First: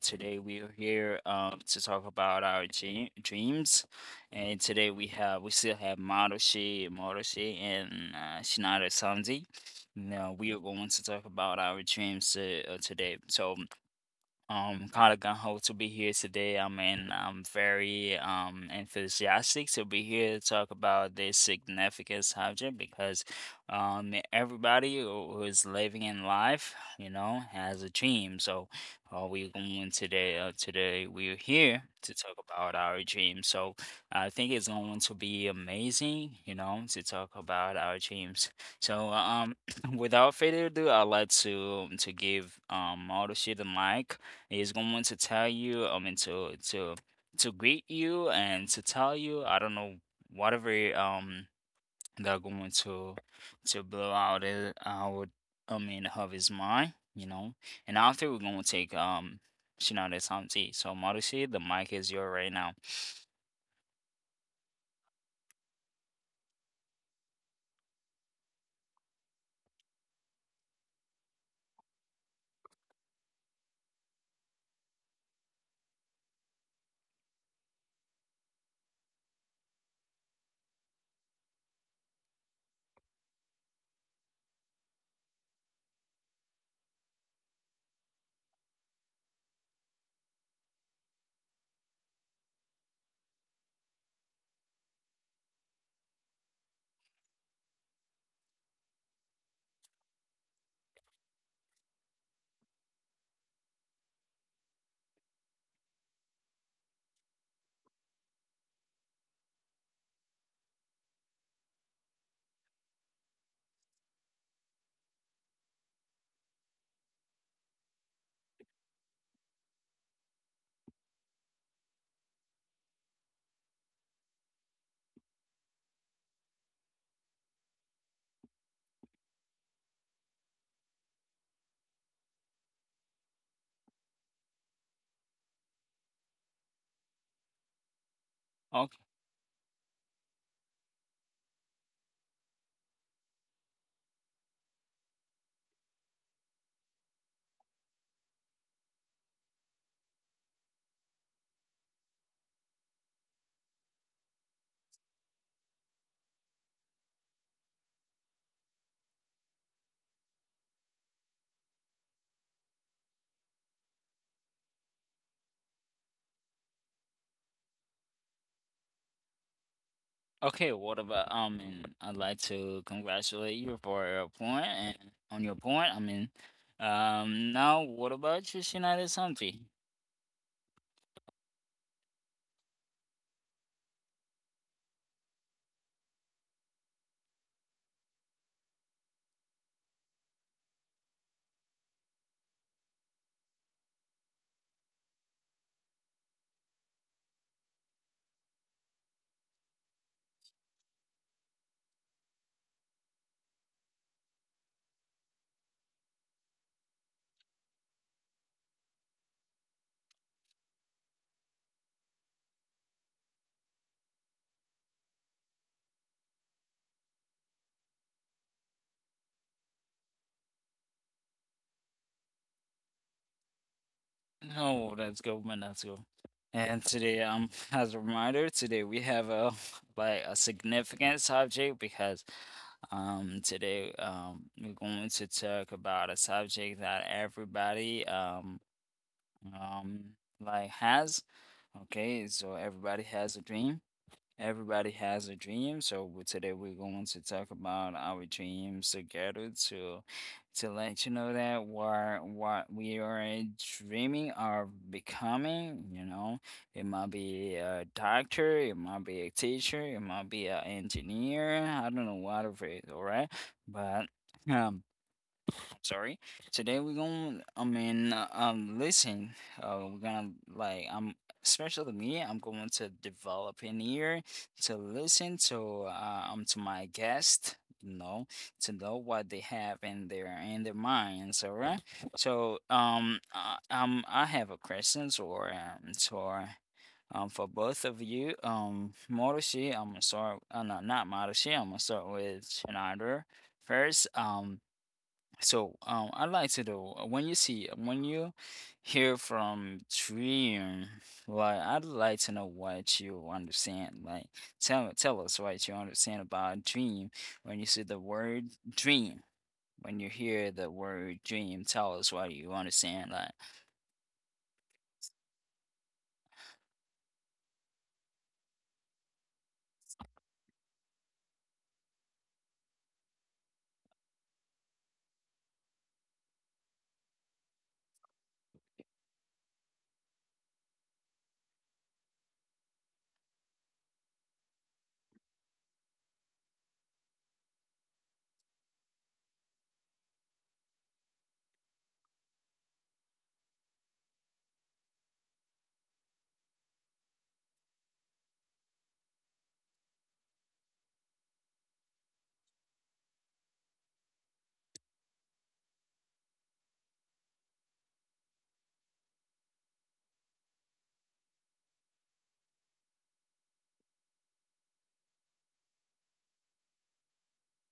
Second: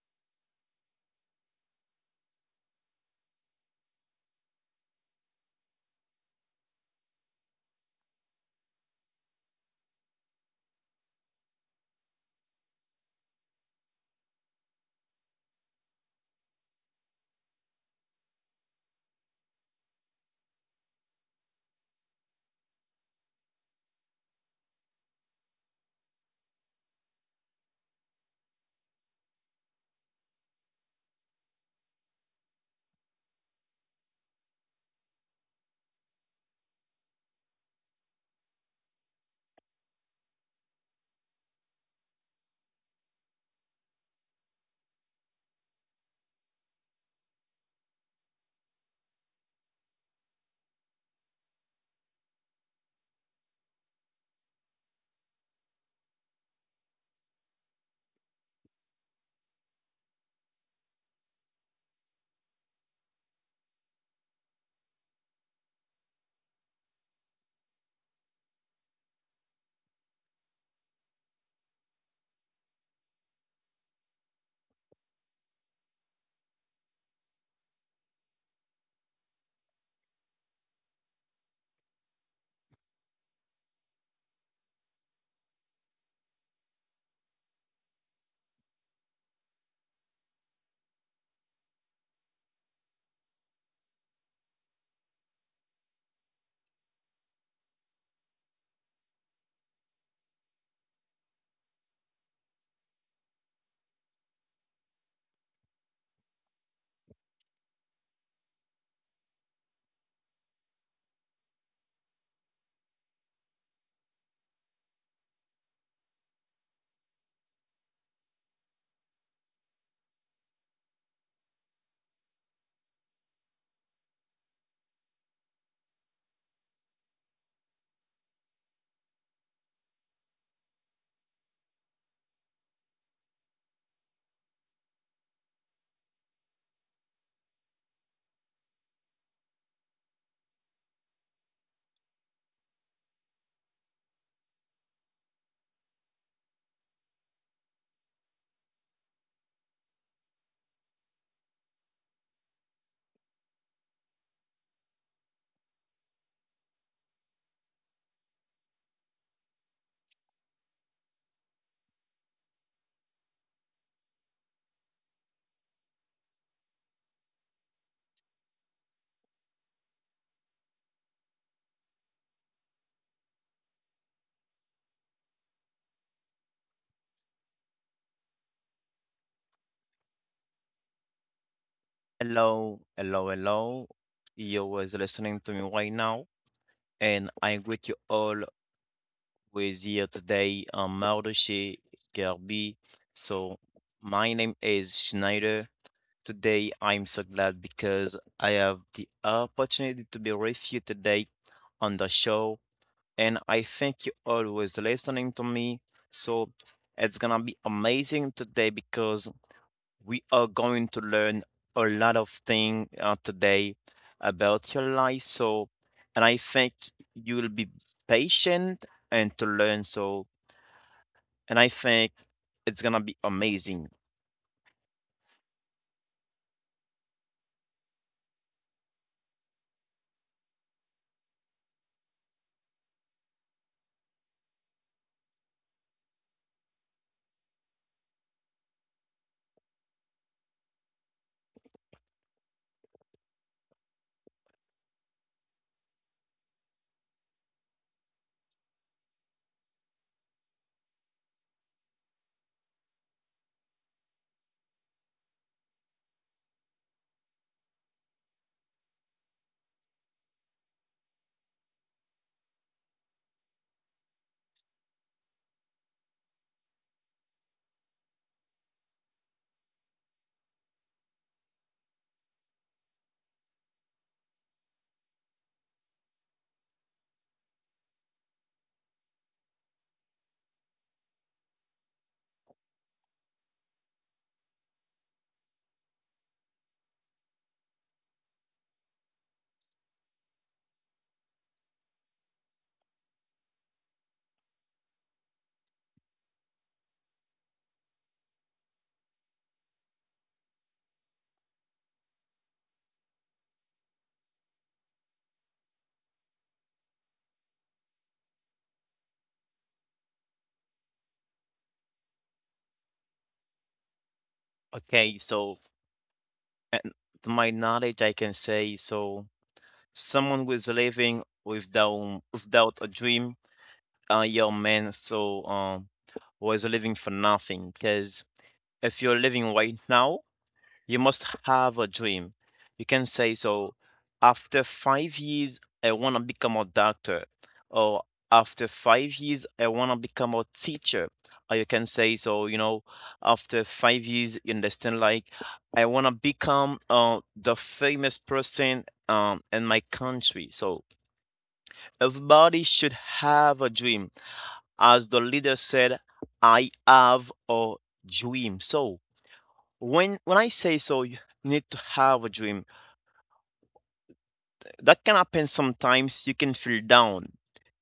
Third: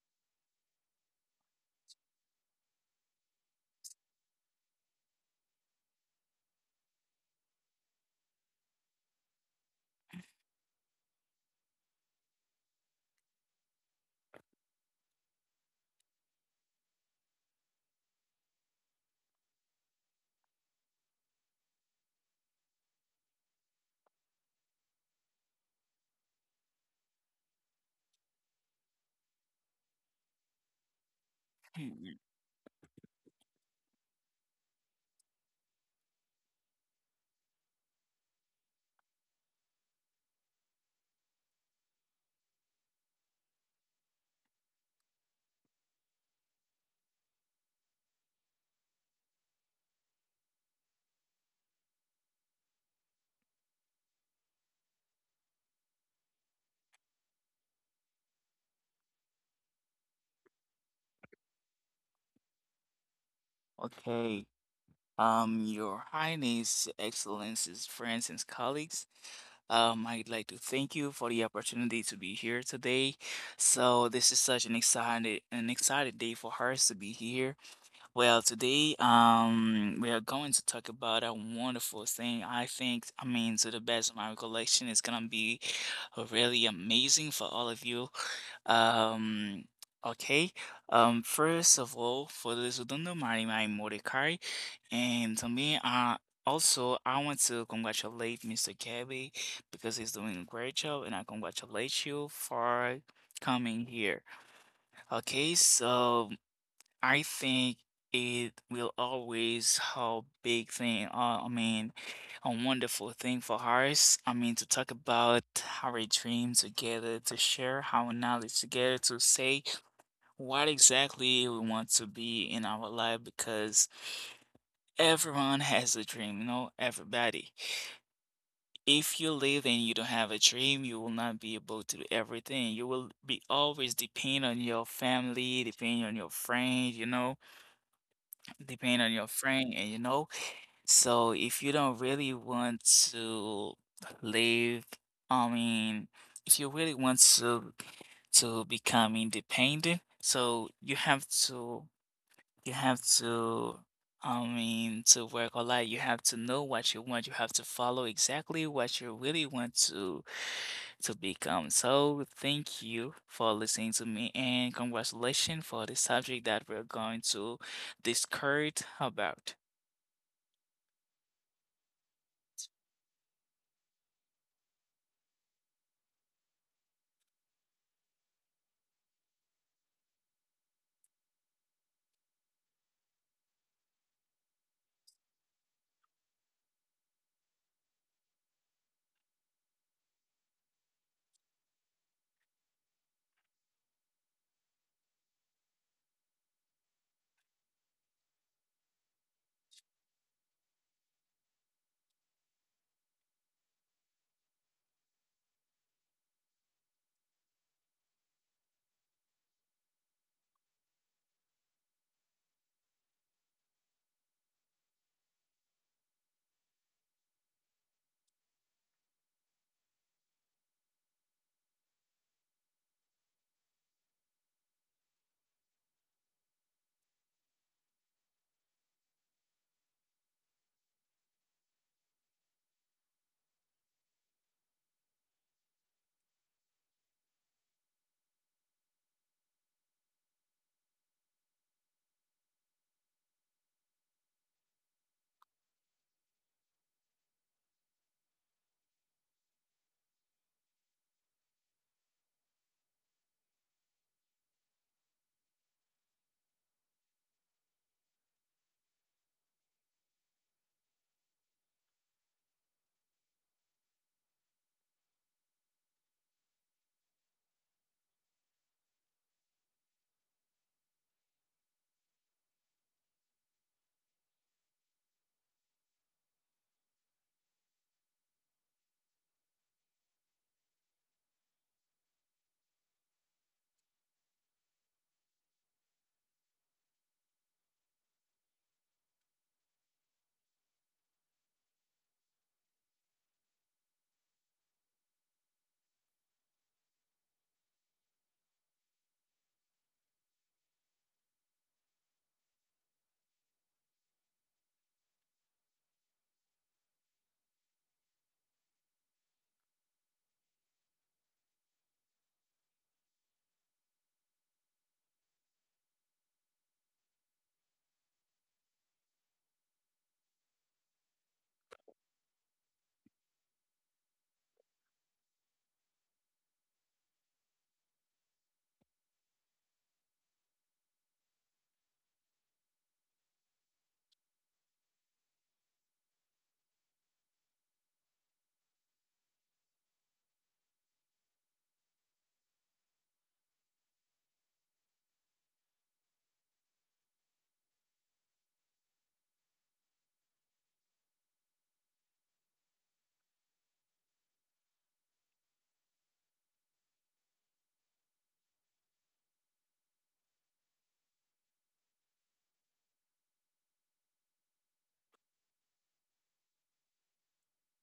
Today we are here to talk about our dreams, and today we still have Marushi, and Shinada Sanji. Now we are going to talk about our dreams today. So kind of gung ho to be here today. I mean, I'm very enthusiastic to be here to talk about this significant subject because everybody who is living in life, has a dream. So we're going today. Today we're here Hmm, to talk about our dreams. So I think it's going to be amazing, to talk about our dreams. So without further ado, I'd like to give Moto Shit a mic. He's going to tell you, I mean, to greet you and to tell you, I don't know, whatever um they're going to blow out it out, I mean, of his mind. And after we're gonna take Shinada Sam tea. So Marushi, the mic is yours right now. okay. Your Highness, Excellencies, friends, and colleagues, I'd like to thank you for the opportunity to be here today. So this is such an excited day for us to be here. Well, today, we are going to talk about a wonderful thing. I think, I mean, to the best of my recollection, it's gonna be really amazing for all of you. Um, okay. First of all, for those who don't know, my name is Mordecai, and to me, also I want to congratulate Mr. Gabby because he's doing a great job, and I congratulate you for coming here. Okay, so I think it will always how big thing. I mean, a wonderful thing for us. I mean, to talk about our dream together, to share our knowledge together, to say what exactly we want to be in our life because everyone has a dream, you know, everybody. If you live and you don't have a dream, you will not be able to do everything. You will be always depend on your family, depend on your friends, you know, depend Okay. on your friend, and you know. So if you don't really want to live, I mean, if you really want to become independent, so you have to You have to, I mean, to work a lot. You have to know what you want. You have to follow exactly what you really want to become. So thank you for listening to me and congratulations for the subject that we're going to discuss about. Okay, what about and I'd like to congratulate you for your point and on your point. I mean, now what about you, Shinada Santi? Hello, hello, hello. You was listening to me right now, and I greet you all with here today on Mardoche Garbi. So my name is Schneider. Today I'm so glad because I have the opportunity to be with you today on the show, and I thank you all who is listening to me. So it's gonna be amazing today because we are going to learn a lot of things today about your life. So, and I think you will be patient and to learn. So, and I think it's gonna be amazing. Oh, us go, man. Let's go. And today, as a reminder, today we have a like a significant subject because today we're going to talk about a subject that everybody um like has. Okay, so everybody has a dream. Everybody has a dream, so today we're going to talk about our dreams together to let you know that what we are dreaming of becoming. It might be a doctor, it might be a teacher, it might be an engineer, I don't know, whatever it is, all right? But um sorry. Today we're gonna, I mean, listen, we're gonna like, especially me, I'm going to develop an ear to listen to my guest, to know what they have in their minds. All right. So, I have a questions or so. For both of you, Marushi, I'm gonna start. No, not Marushi. I'm gonna start with Schneider first. So, I'd like to know when you see when you hear from dream, like I'd like to know what you understand. Like, tell us what you understand about dream when you see the word dream. When you hear the word dream, tell us what you understand. Like. Okay, so and to my knowledge, I can say so. Someone who is living without a dream, a young man, so who is living for nothing. Because if you're living right now, you must have a dream. You can say so. After 5 years, I wanna become a doctor, or after 5 years, I wanna become a teacher. Or you can say so. You know, after 5 years, you understand like I wanna become the famous person in my country. So everybody should have a dream. As the leader said, I have a dream. So when I say so, you need to have a dream. That can happen sometimes. You can feel down.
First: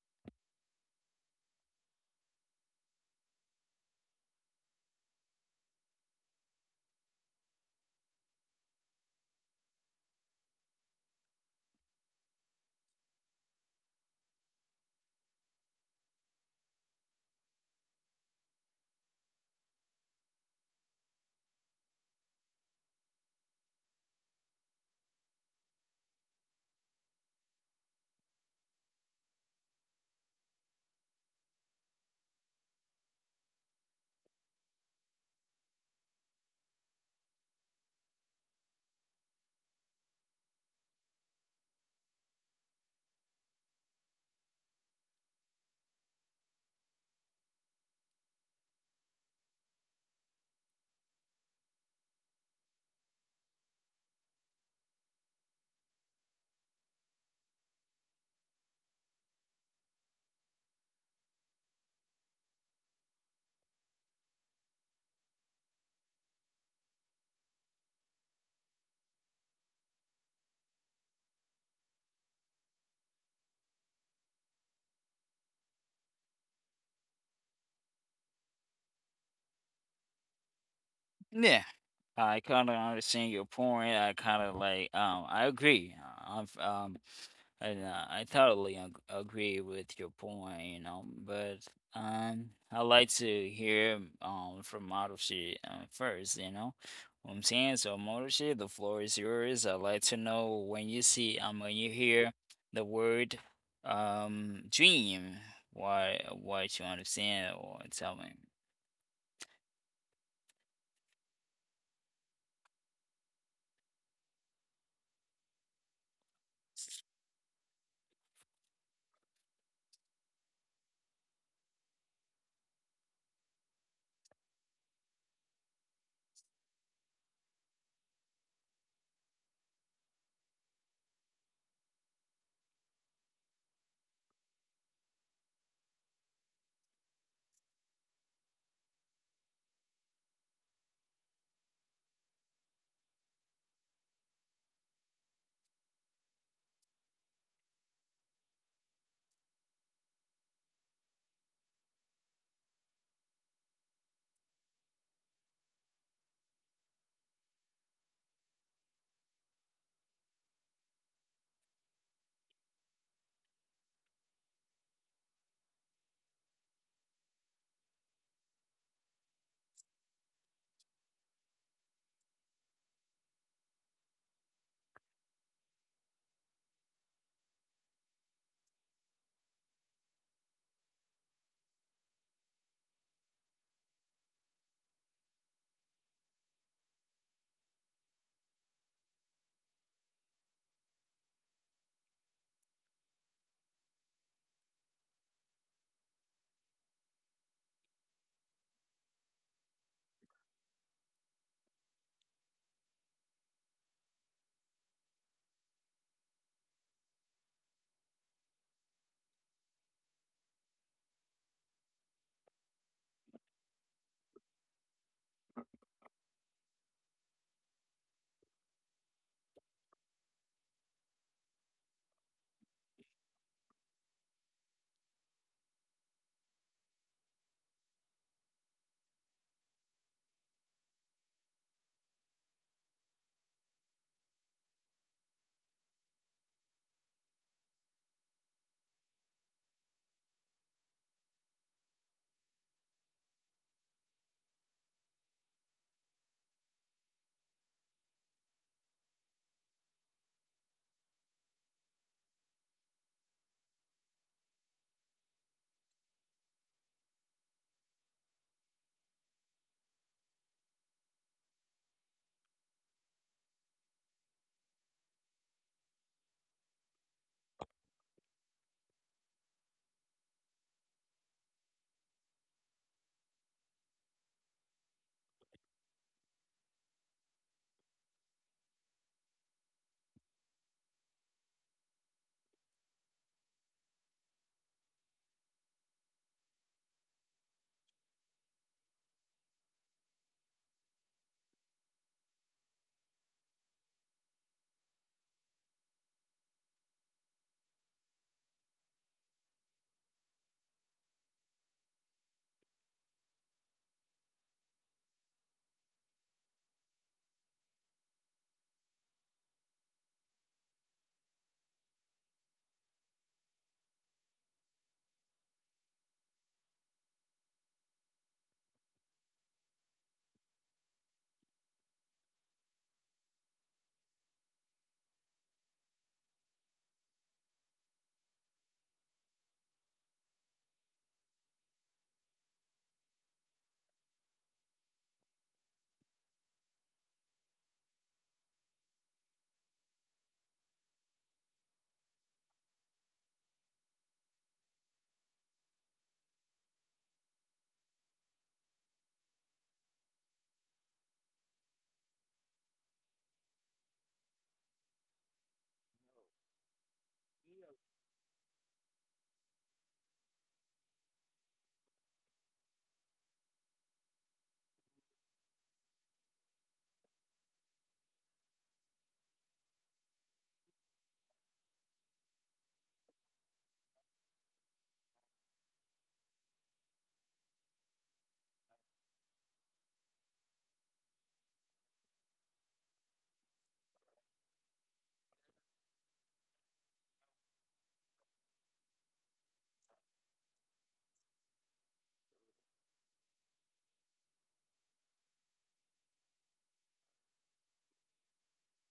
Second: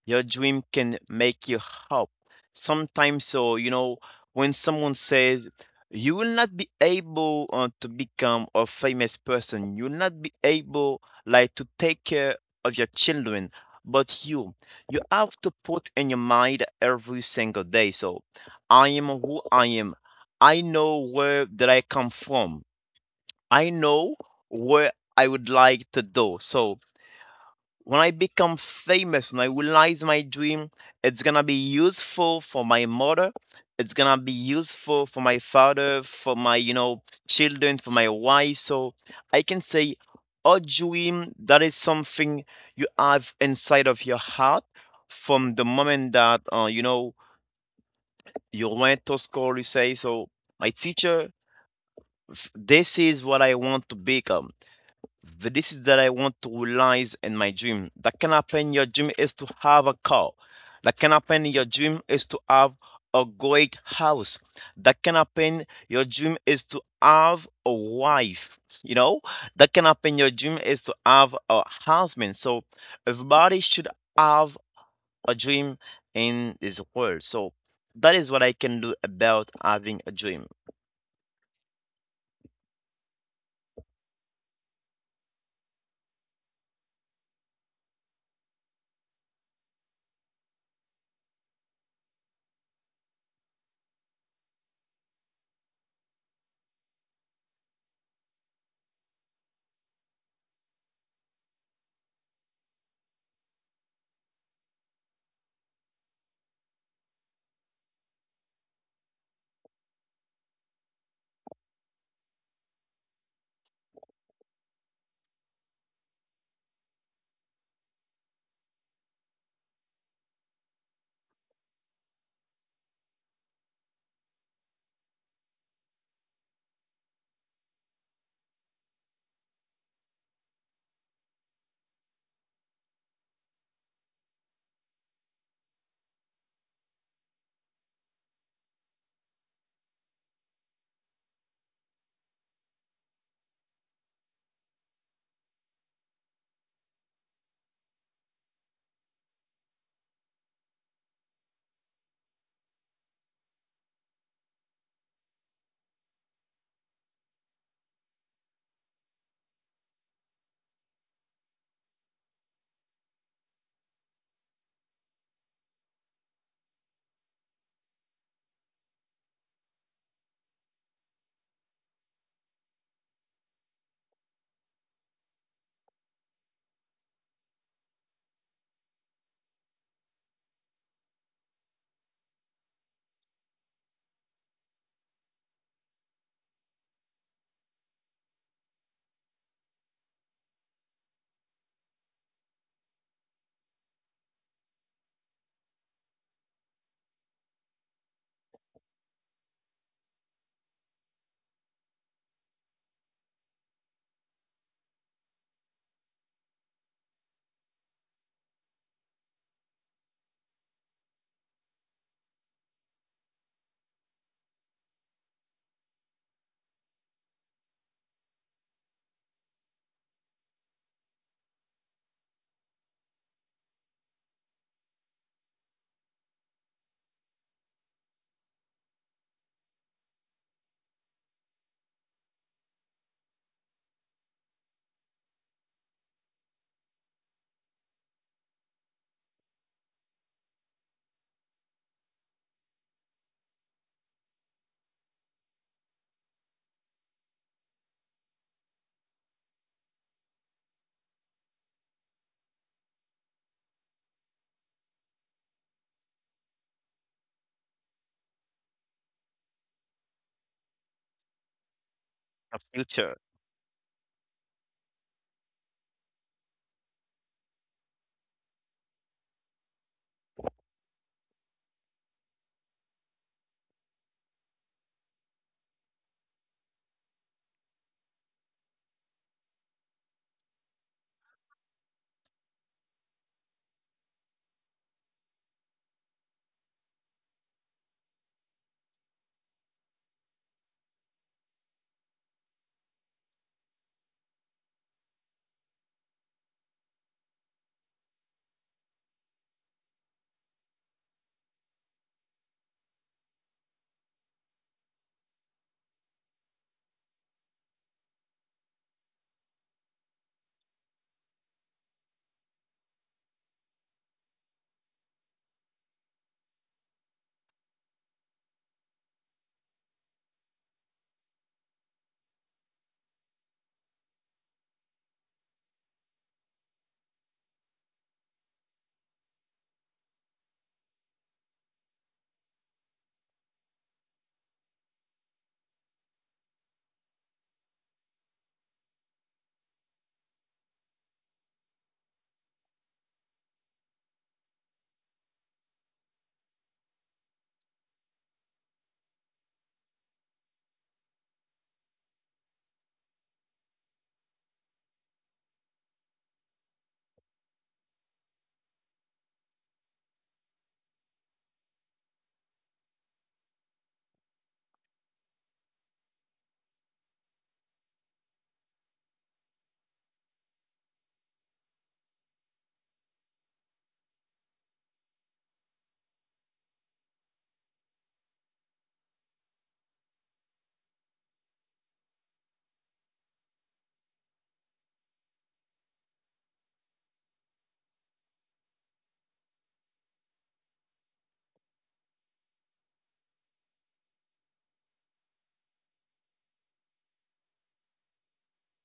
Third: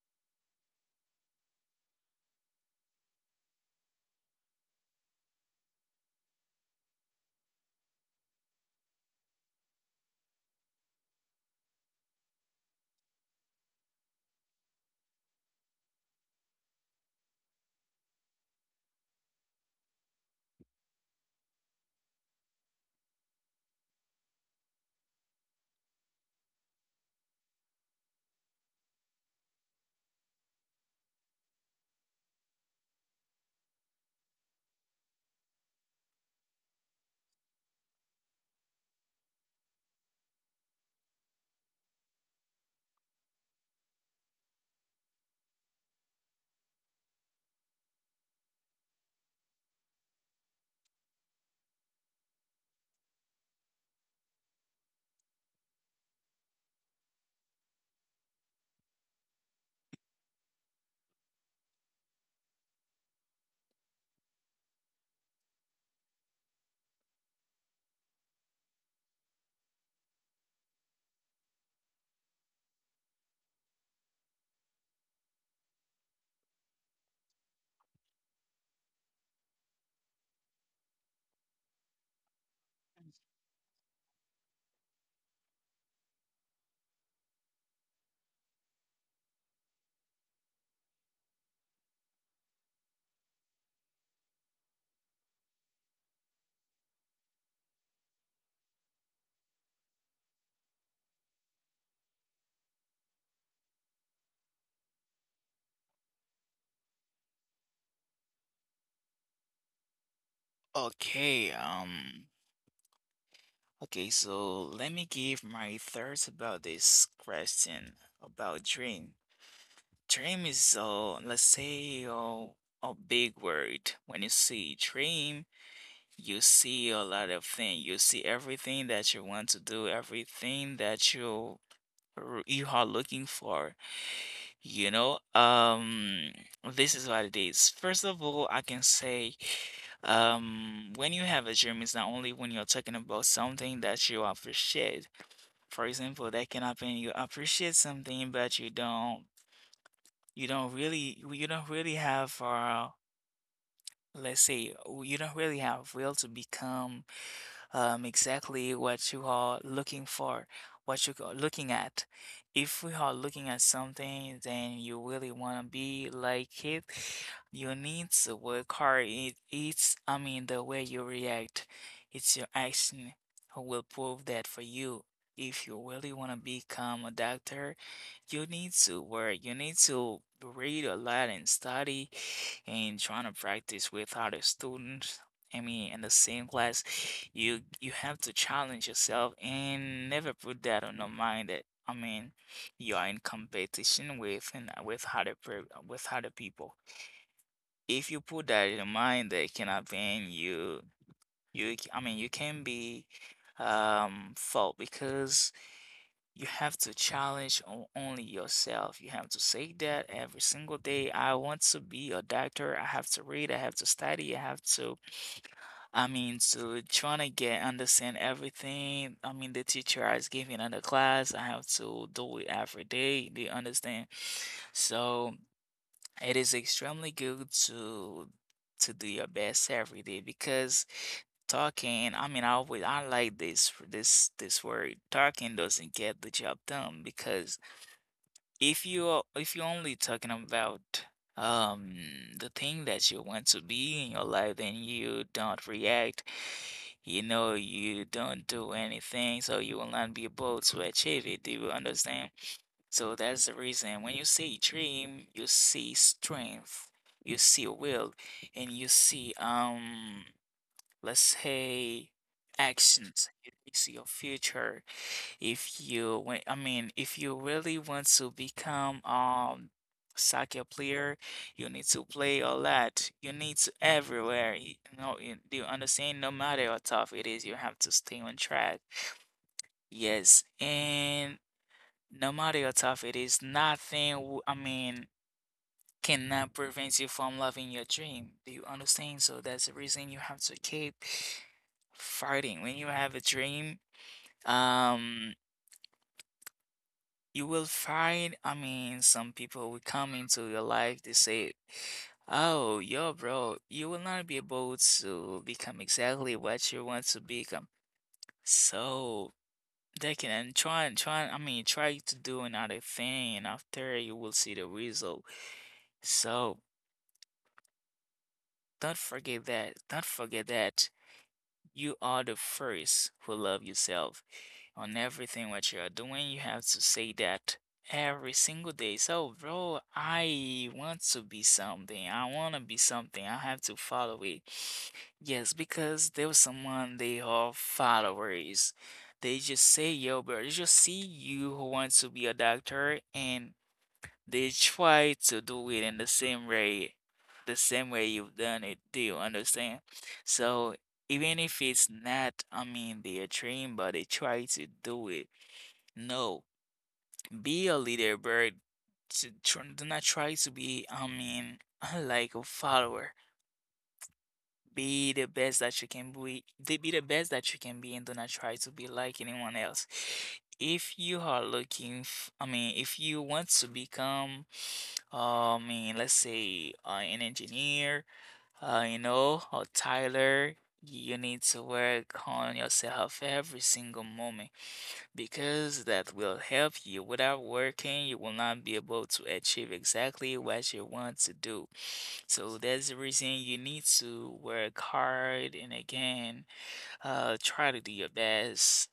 Your dream can make you hope. Sometimes, so when someone says you will not be able to become a famous person, you will not be able like to take care of your children, but you have to put in your mind every single day. So, I am who I am. I know where that I come from. I know where I would like to do. So when I become famous and I realize my dream, it's gonna be useful for my mother. It's gonna be useful for my father, for my children, for my wife. So I can say, a dream that is something you have inside of your heart from the moment that you went to school. You say, so my teacher, this is what I want to become the this is that I want to realize in my dream. That can happen in your dream is to have a car. That can happen in your dream is to have a great house. That can happen your dream is to have a wife. You know? That can happen your dream is to have a husband. So everybody should have a dream in this world. So that is what I can do about having a dream. Yeah. I kind of understand your point. I kind of like, I agree. I and I totally agree with your point, but I like to hear from Marushi first. What I'm saying, so Marushi, the floor is yours. I like to know when you see when you hear the word dream, why what you understand or tell me. Okay, um, okay, so let me give my thoughts about this question about dream. Dream is, a let's say, a big word. When you see dream, you see a lot of things. You see everything that you want to do, everything that you are looking for. You know, this is what it is. First of all, I can say, when you have a dream, it's not only when you're talking about something that you appreciate. For example, that can happen. You appreciate something, but you don't really you don't really have let's say you don't really have will to become exactly what you are looking for, what you are looking at. If we are looking at something then you really want to be like it, you need to work hard it's I mean the way you react, it's your action who will prove that for you. If you really want to become a doctor you need to work. You need to read a lot and study and trying to practice with other students. I mean, in the same class, you have to challenge yourself and never put that on your mind that, I mean, you are in competition with and with with other people. If you put that in your mind, that cannot be you. You, I mean, you can be fault because you have to challenge only yourself. You have to say that every single day. I want to be a doctor. I have to read. I have to study. I have to, I mean, to trying to get understand everything. I mean, the teacher is giving on the class. I have to do it every day. They understand. So it is extremely good to do your best every day because talking, I mean, I always I like this word. Talking doesn't get the job done because if you're only talking about um the thing that you want to be in your life, then you don't react. You know, you don't do anything, so you will not be able to achieve it. Do you understand? So that's the reason when you see dream, you see strength, you see will, and you see let's say A future actions. You see your future. If you when I mean if you really want to become soccer player, you need to play a lot. You need to everywhere. You know, do you understand? No matter how tough it is, you have to stay on track. Yes, and no matter how tough it is, nothing, w- I mean, cannot prevent you from loving your dream. Do you understand? So that's the reason you have to keep fighting. When you have a dream, um, you will find, I mean, some people will come into your life, they say, oh, yo, bro, you will not be able to become exactly what you want to become. So they can I mean, try to do another thing, and after you will see the result. So don't forget that. Don't forget that you are the first who love yourself. On everything what you are doing, you have to say that every single day. So, bro, I want to be something. I want to be something. I have to follow it. Yes, because there was someone they are followers. They just say, yo, bro, they just see you who wants to be a doctor and they try to do it in the same way you've done it. Do you understand? So even if it's not, I mean, their dream, but they try to do it. No, be a leader, bird. To tr Do not try to be, I mean, like a follower. Be the best that you can be. Be the best that you can be, and do not try to be like anyone else. If you are looking, f I mean, if you want to become, I mean, let's say, an engineer, you know, or Tyler, you need to work on yourself every single moment because that will help you. Without working, you will not be able to achieve exactly what you want to do. So that's the reason you need to work hard and again, try to do your best.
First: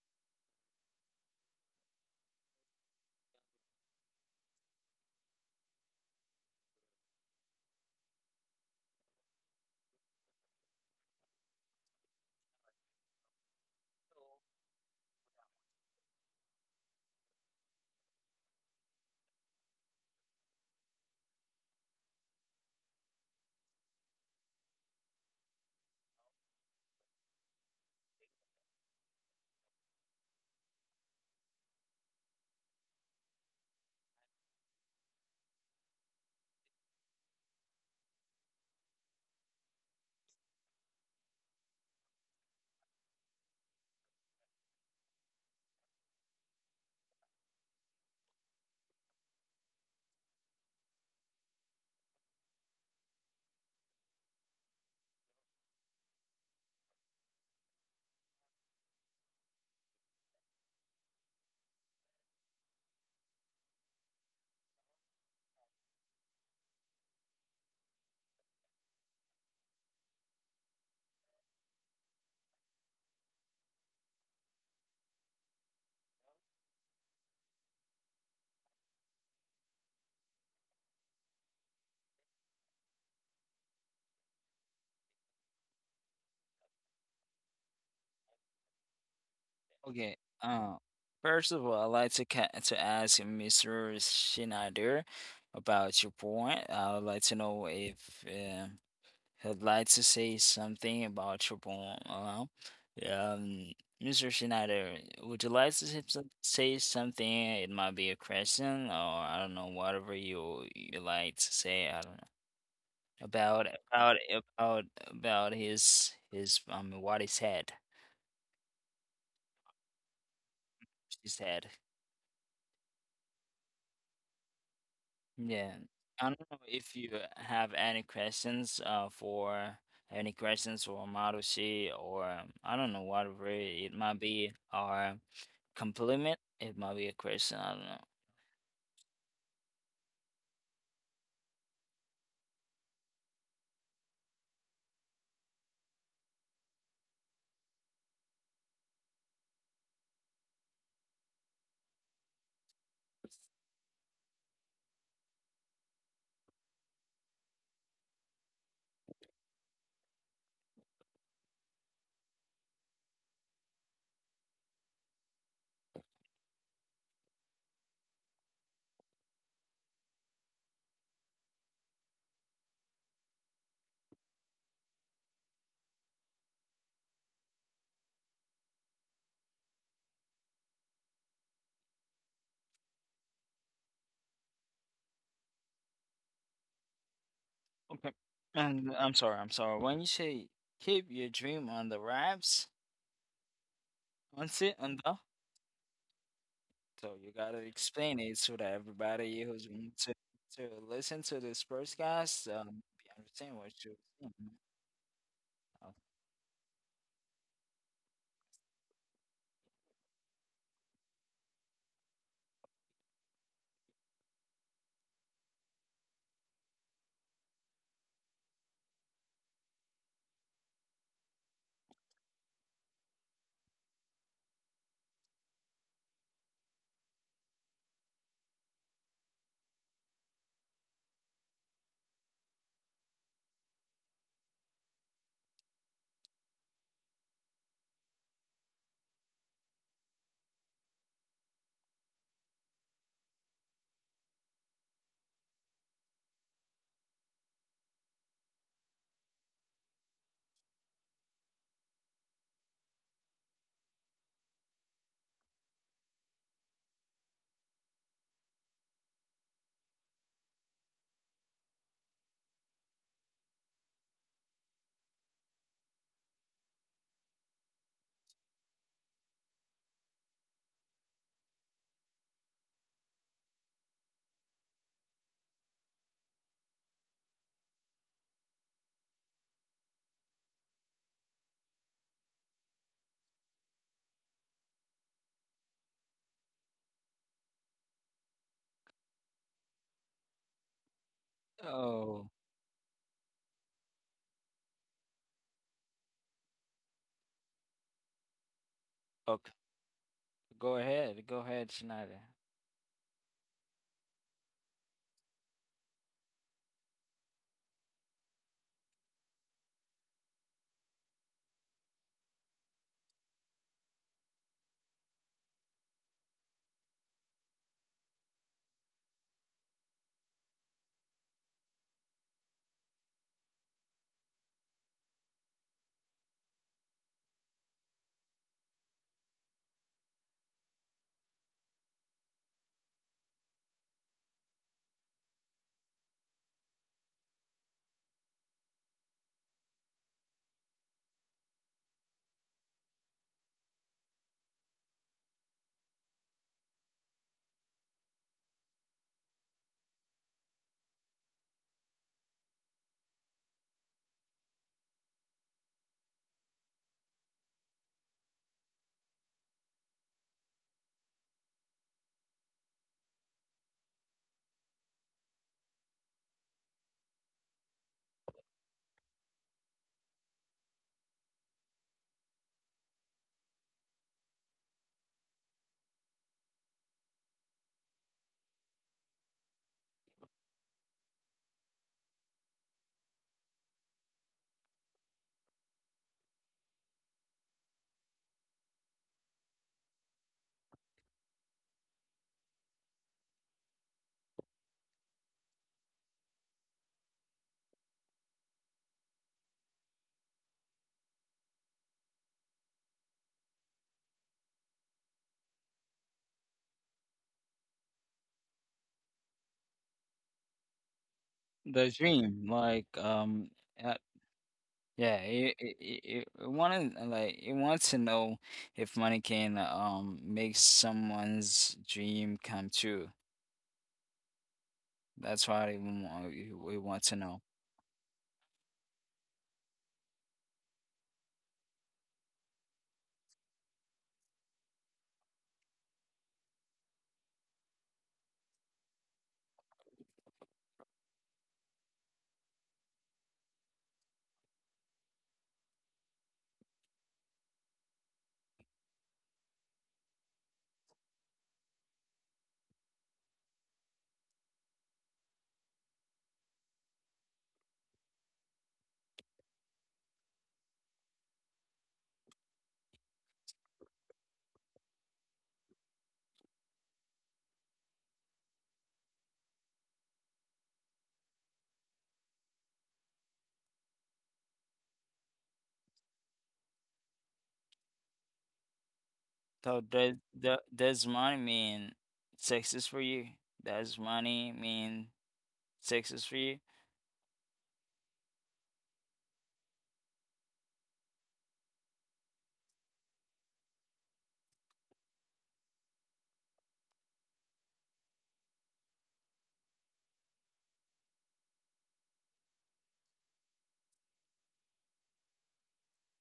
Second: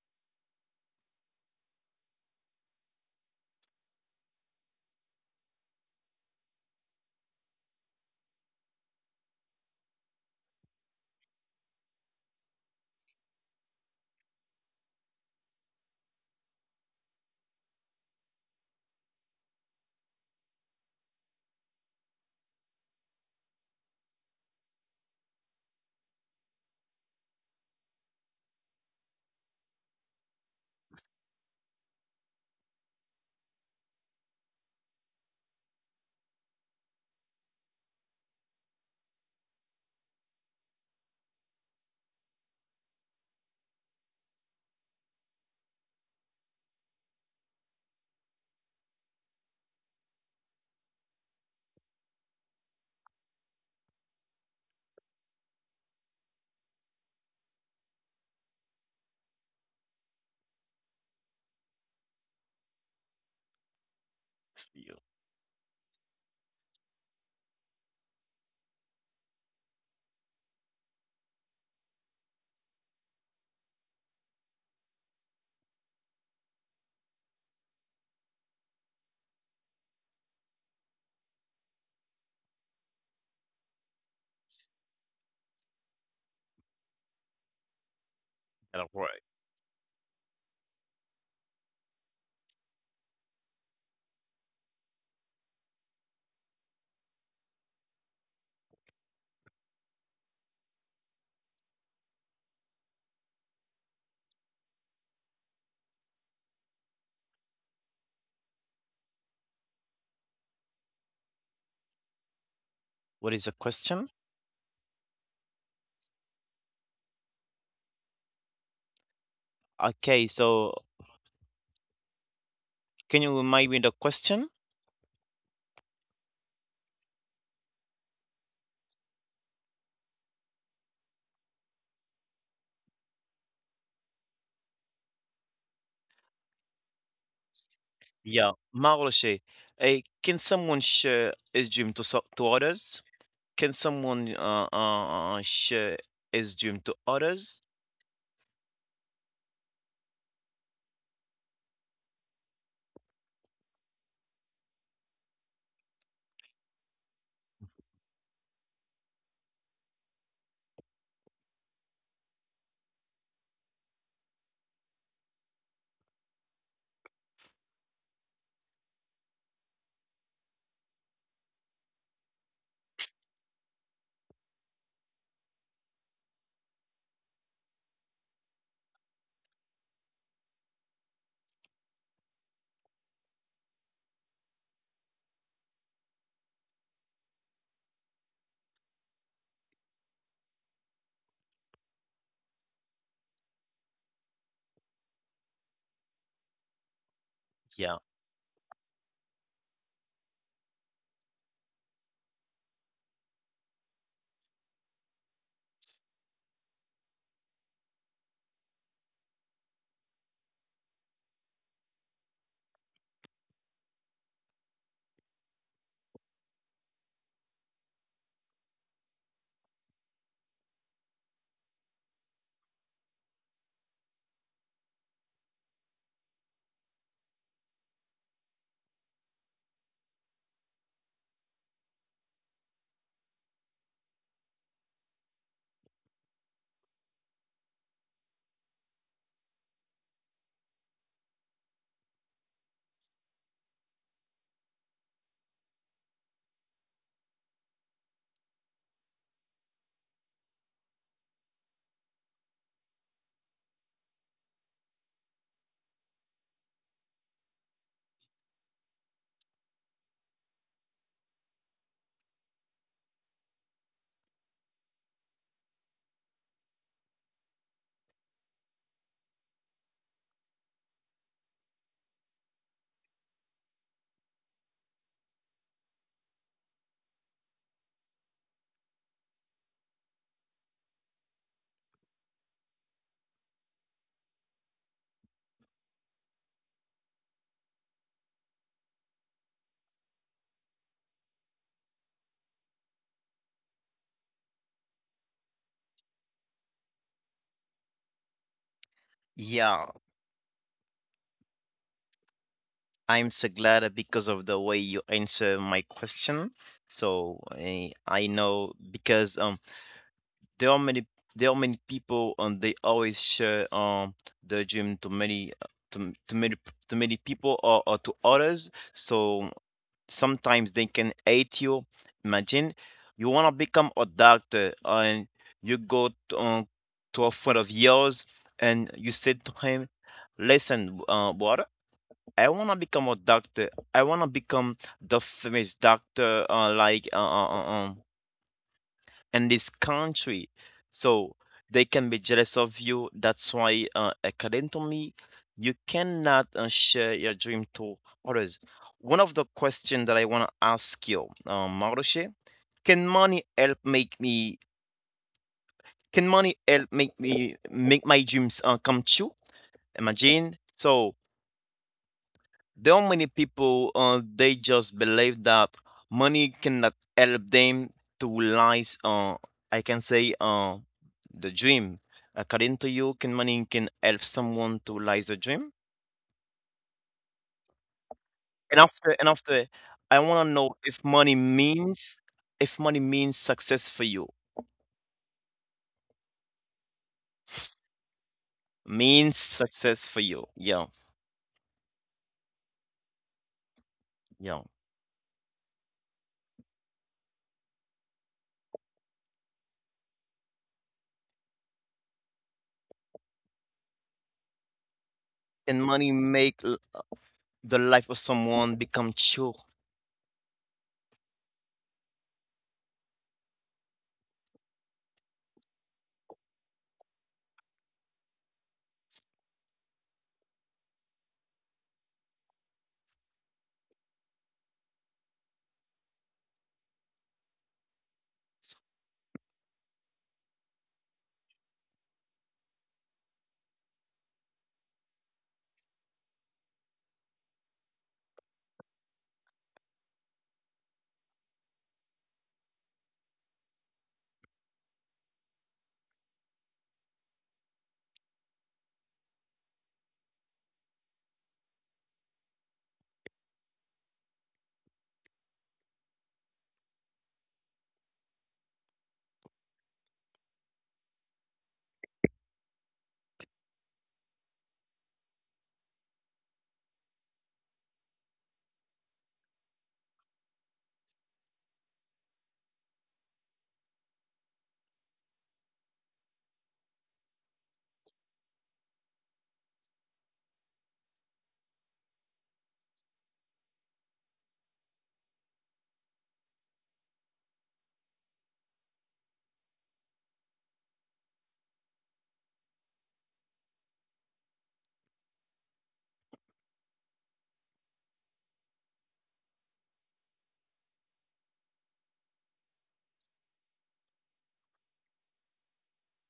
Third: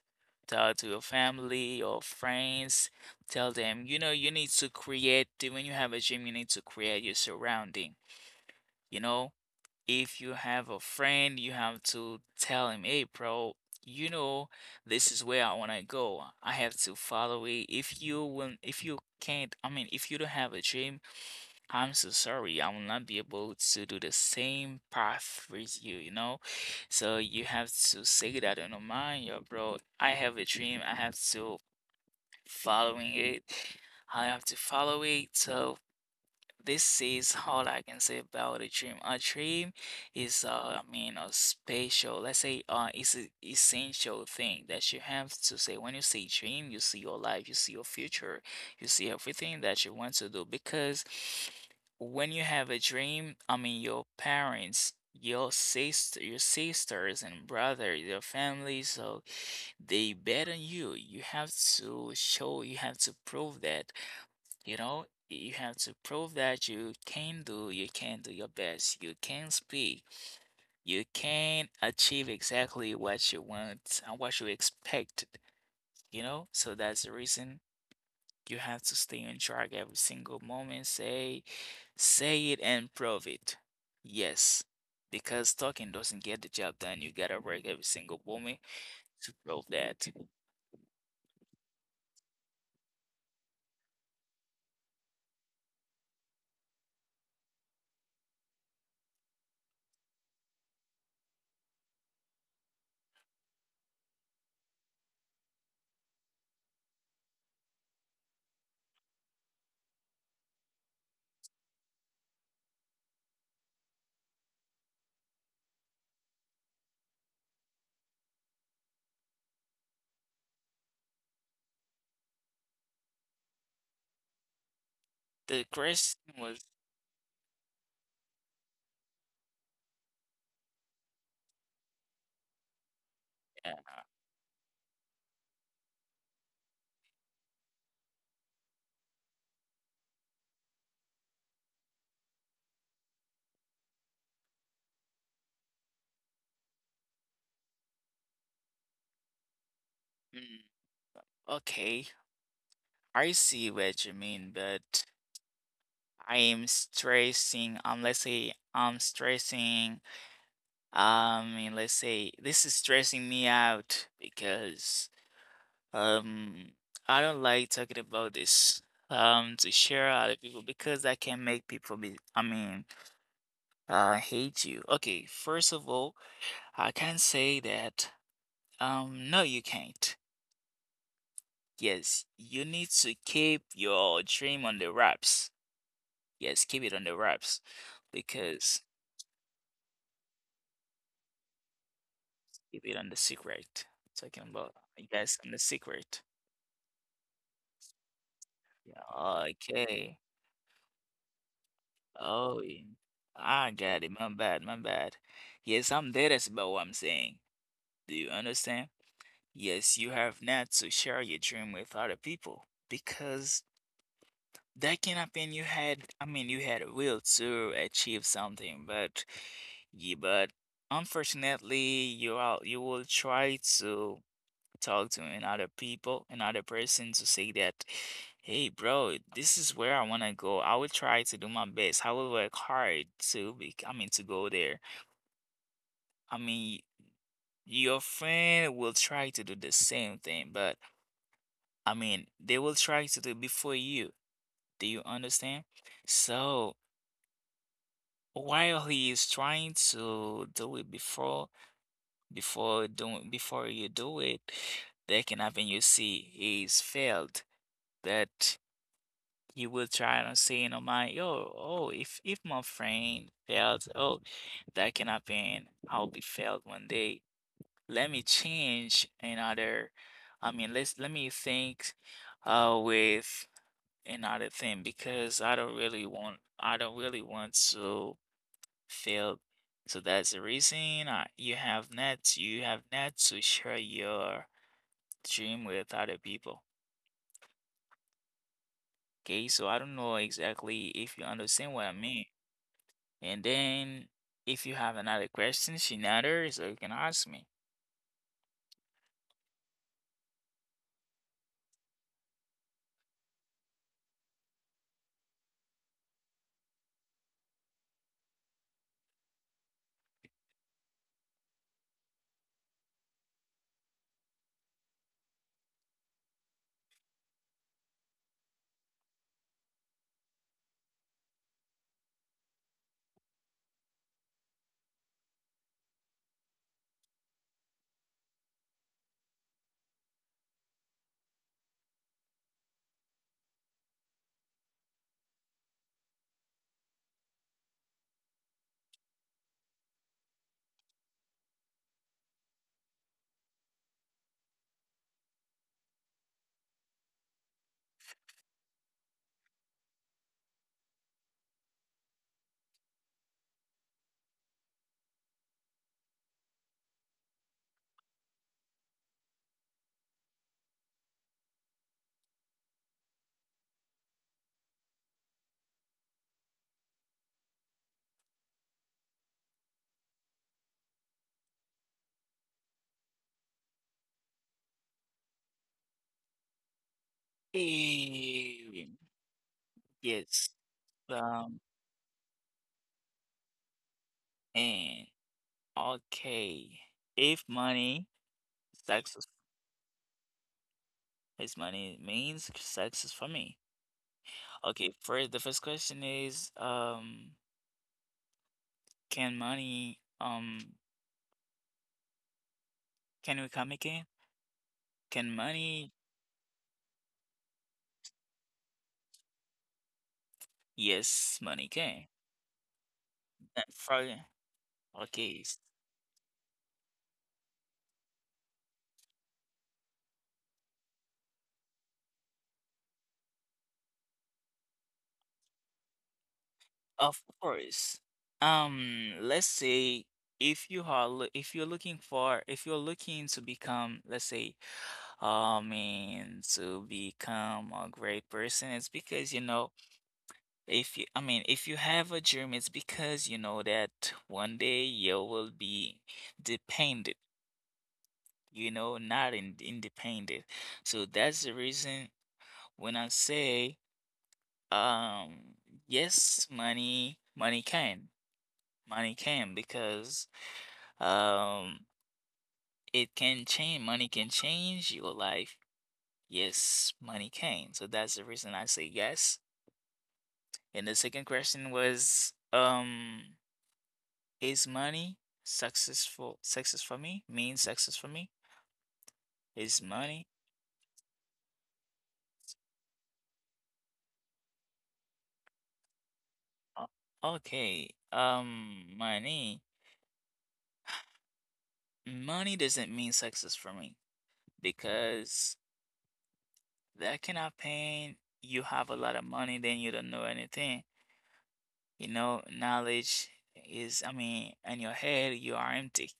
Talk to your family or friends. Tell them, you know, you need to create, when you have a dream, you need to create your surrounding, you know? If you have a friend, you have to tell him, hey, bro, you know, this is where I want to go. I have to follow it. If you can't, I mean, if you don't have a dream, I'm so sorry. I will not be able to do the same path with you, you know? So you have to say that in your mind, yo, bro. I have a dream. I have to following it. I have to follow it. So this is all I can say about a dream. A dream is, I mean, a special, let's say, it's an essential thing that you have to say. When you say dream, you see your life, you see your future, you see everything that you want to do. Because when you have a dream, I mean, your parents, your sister, your sisters and brothers, your family, so they bet on you. You have to show, you have to prove that. to You you know, you have to prove that you can do your best, you can speak, you can achieve exactly what you want and what you expected, you know? So that's the reason you have to stay on track every single moment. Say, say it and prove it. Yes, because talking doesn't get the job done. You gotta work every single moment in a world. to roll that. Okay. First of all, I'd like to ask Mr. Schneider about your point. I would like to know if uh, he'd like to say something about your point. Um, Mr. Schneider, would you like to say say something? It might be a question, or I don't know, whatever you like to say. I don't know What is the about question? about about his what he said. Okay, so She said. can you remind me the question? The Yeah. question I don't know was, if you have any questions for any questions for Marushi or I don't know whatever uh, it might be or compliment. It might be a question. I don't know. Yeah, Marloche, eh, can someone share his dream to to others? Can someone share his dream to others? mm, okay, I see what you mean, but I am stressing, let's say I'm stressing, let's say this is stressing me out because Um, I don't like talking about this to share other people because that can make people be, I mean, hate you. Okay, first of all, I can say that no you can't. Yes, you need to keep your dream on the wraps. Yes, keep it on the wraps Okay. because And I'm sorry, I'm sorry. When you say keep your dream on the wraps, keep it on the secret. Talking on about it on the yes, on the secret. so you gotta Yeah, explain it so that everybody Yeah, who's going to okay. to listen to this podcast Oh, yeah. Understand I what you're got it. My saying. bad, my bad. Yes, I'm dead as about what I'm saying. Do you understand? Yes, you have not to share your dream with other people because that can happen. You had, I mean, you had a will to achieve something, but yeah, but unfortunately, you will try to talk to another people, another person to say that, hey, bro, this is where I want to go. I will try to do my best. I will work hard to be, I mean, to go there. I mean, your friend will try to do the same thing, but I mean, they will try to do before you. Do you understand? So while he is trying to do it before, before you do it, that can happen. You see, he's failed. That you will try to say in your mind, yo, oh, if my friend fails, oh, that can happen. I'll be failed one day. Let me change another. Let me think with another thing because I don't really want to fail. So that's the reason you have not to share your dream with other people. Okay, so I don't know exactly if you understand what I mean. Oh, And then if you have another questions so you can ask me. okay. yeah. Go ahead, Schneider. I'm so glad because of the way you answer my question. So I know because there are many there are many people and they always share their dream to many to, to many to many people or to others. So sometimes they can hate you. Imagine you want to become a doctor and you go to a friend of yours and you said to him, "Listen, brother, I want to become a doctor. I want to become the famous doctor, in this country." So they can be jealous of you. That's why, according to me, you cannot share your dream to others. One of the questions that I want to ask you, Maroche, can money help make me? Can money help make me make my dreams come true? Imagine. So, there are many people, they just believe that money cannot help them to realize, I can say, the dream. According to you, can money can help someone to realize the dream? Eh, And after, I want to Yes. know Um, if money means success for you, and Okay. If money success means success for you. Yeah, is Money means success for me. yeah. Okay, first the first question is can money can we come again? Can Can money money make the life of someone become true. Yes, money The can. dream, like Uh, uh, for- yeah, Okay. it wanted like it wants to know if money can make someone's dream come true. That's what it wants to Of know. course. Let's say if you're looking to become, let's say, to become a great person, it's because you know if you if you have a dream, it's because you know that one day you will be dependent, you know, not in, independent. So that's the reason when I say, um, yes, money can. Money can because um it can change. Money can change your life. Yes, money can. So that's the reason I say yes. And the second question was is money successful success for me? Means success for me? So Is does money the does money mean sex is for you? Does money mean sex is for you? o- okay. Money doesn't mean success for me because that cannot pain. You have a lot of money, then you don't know anything. You know, knowledge is, I mean, in your head, you are empty.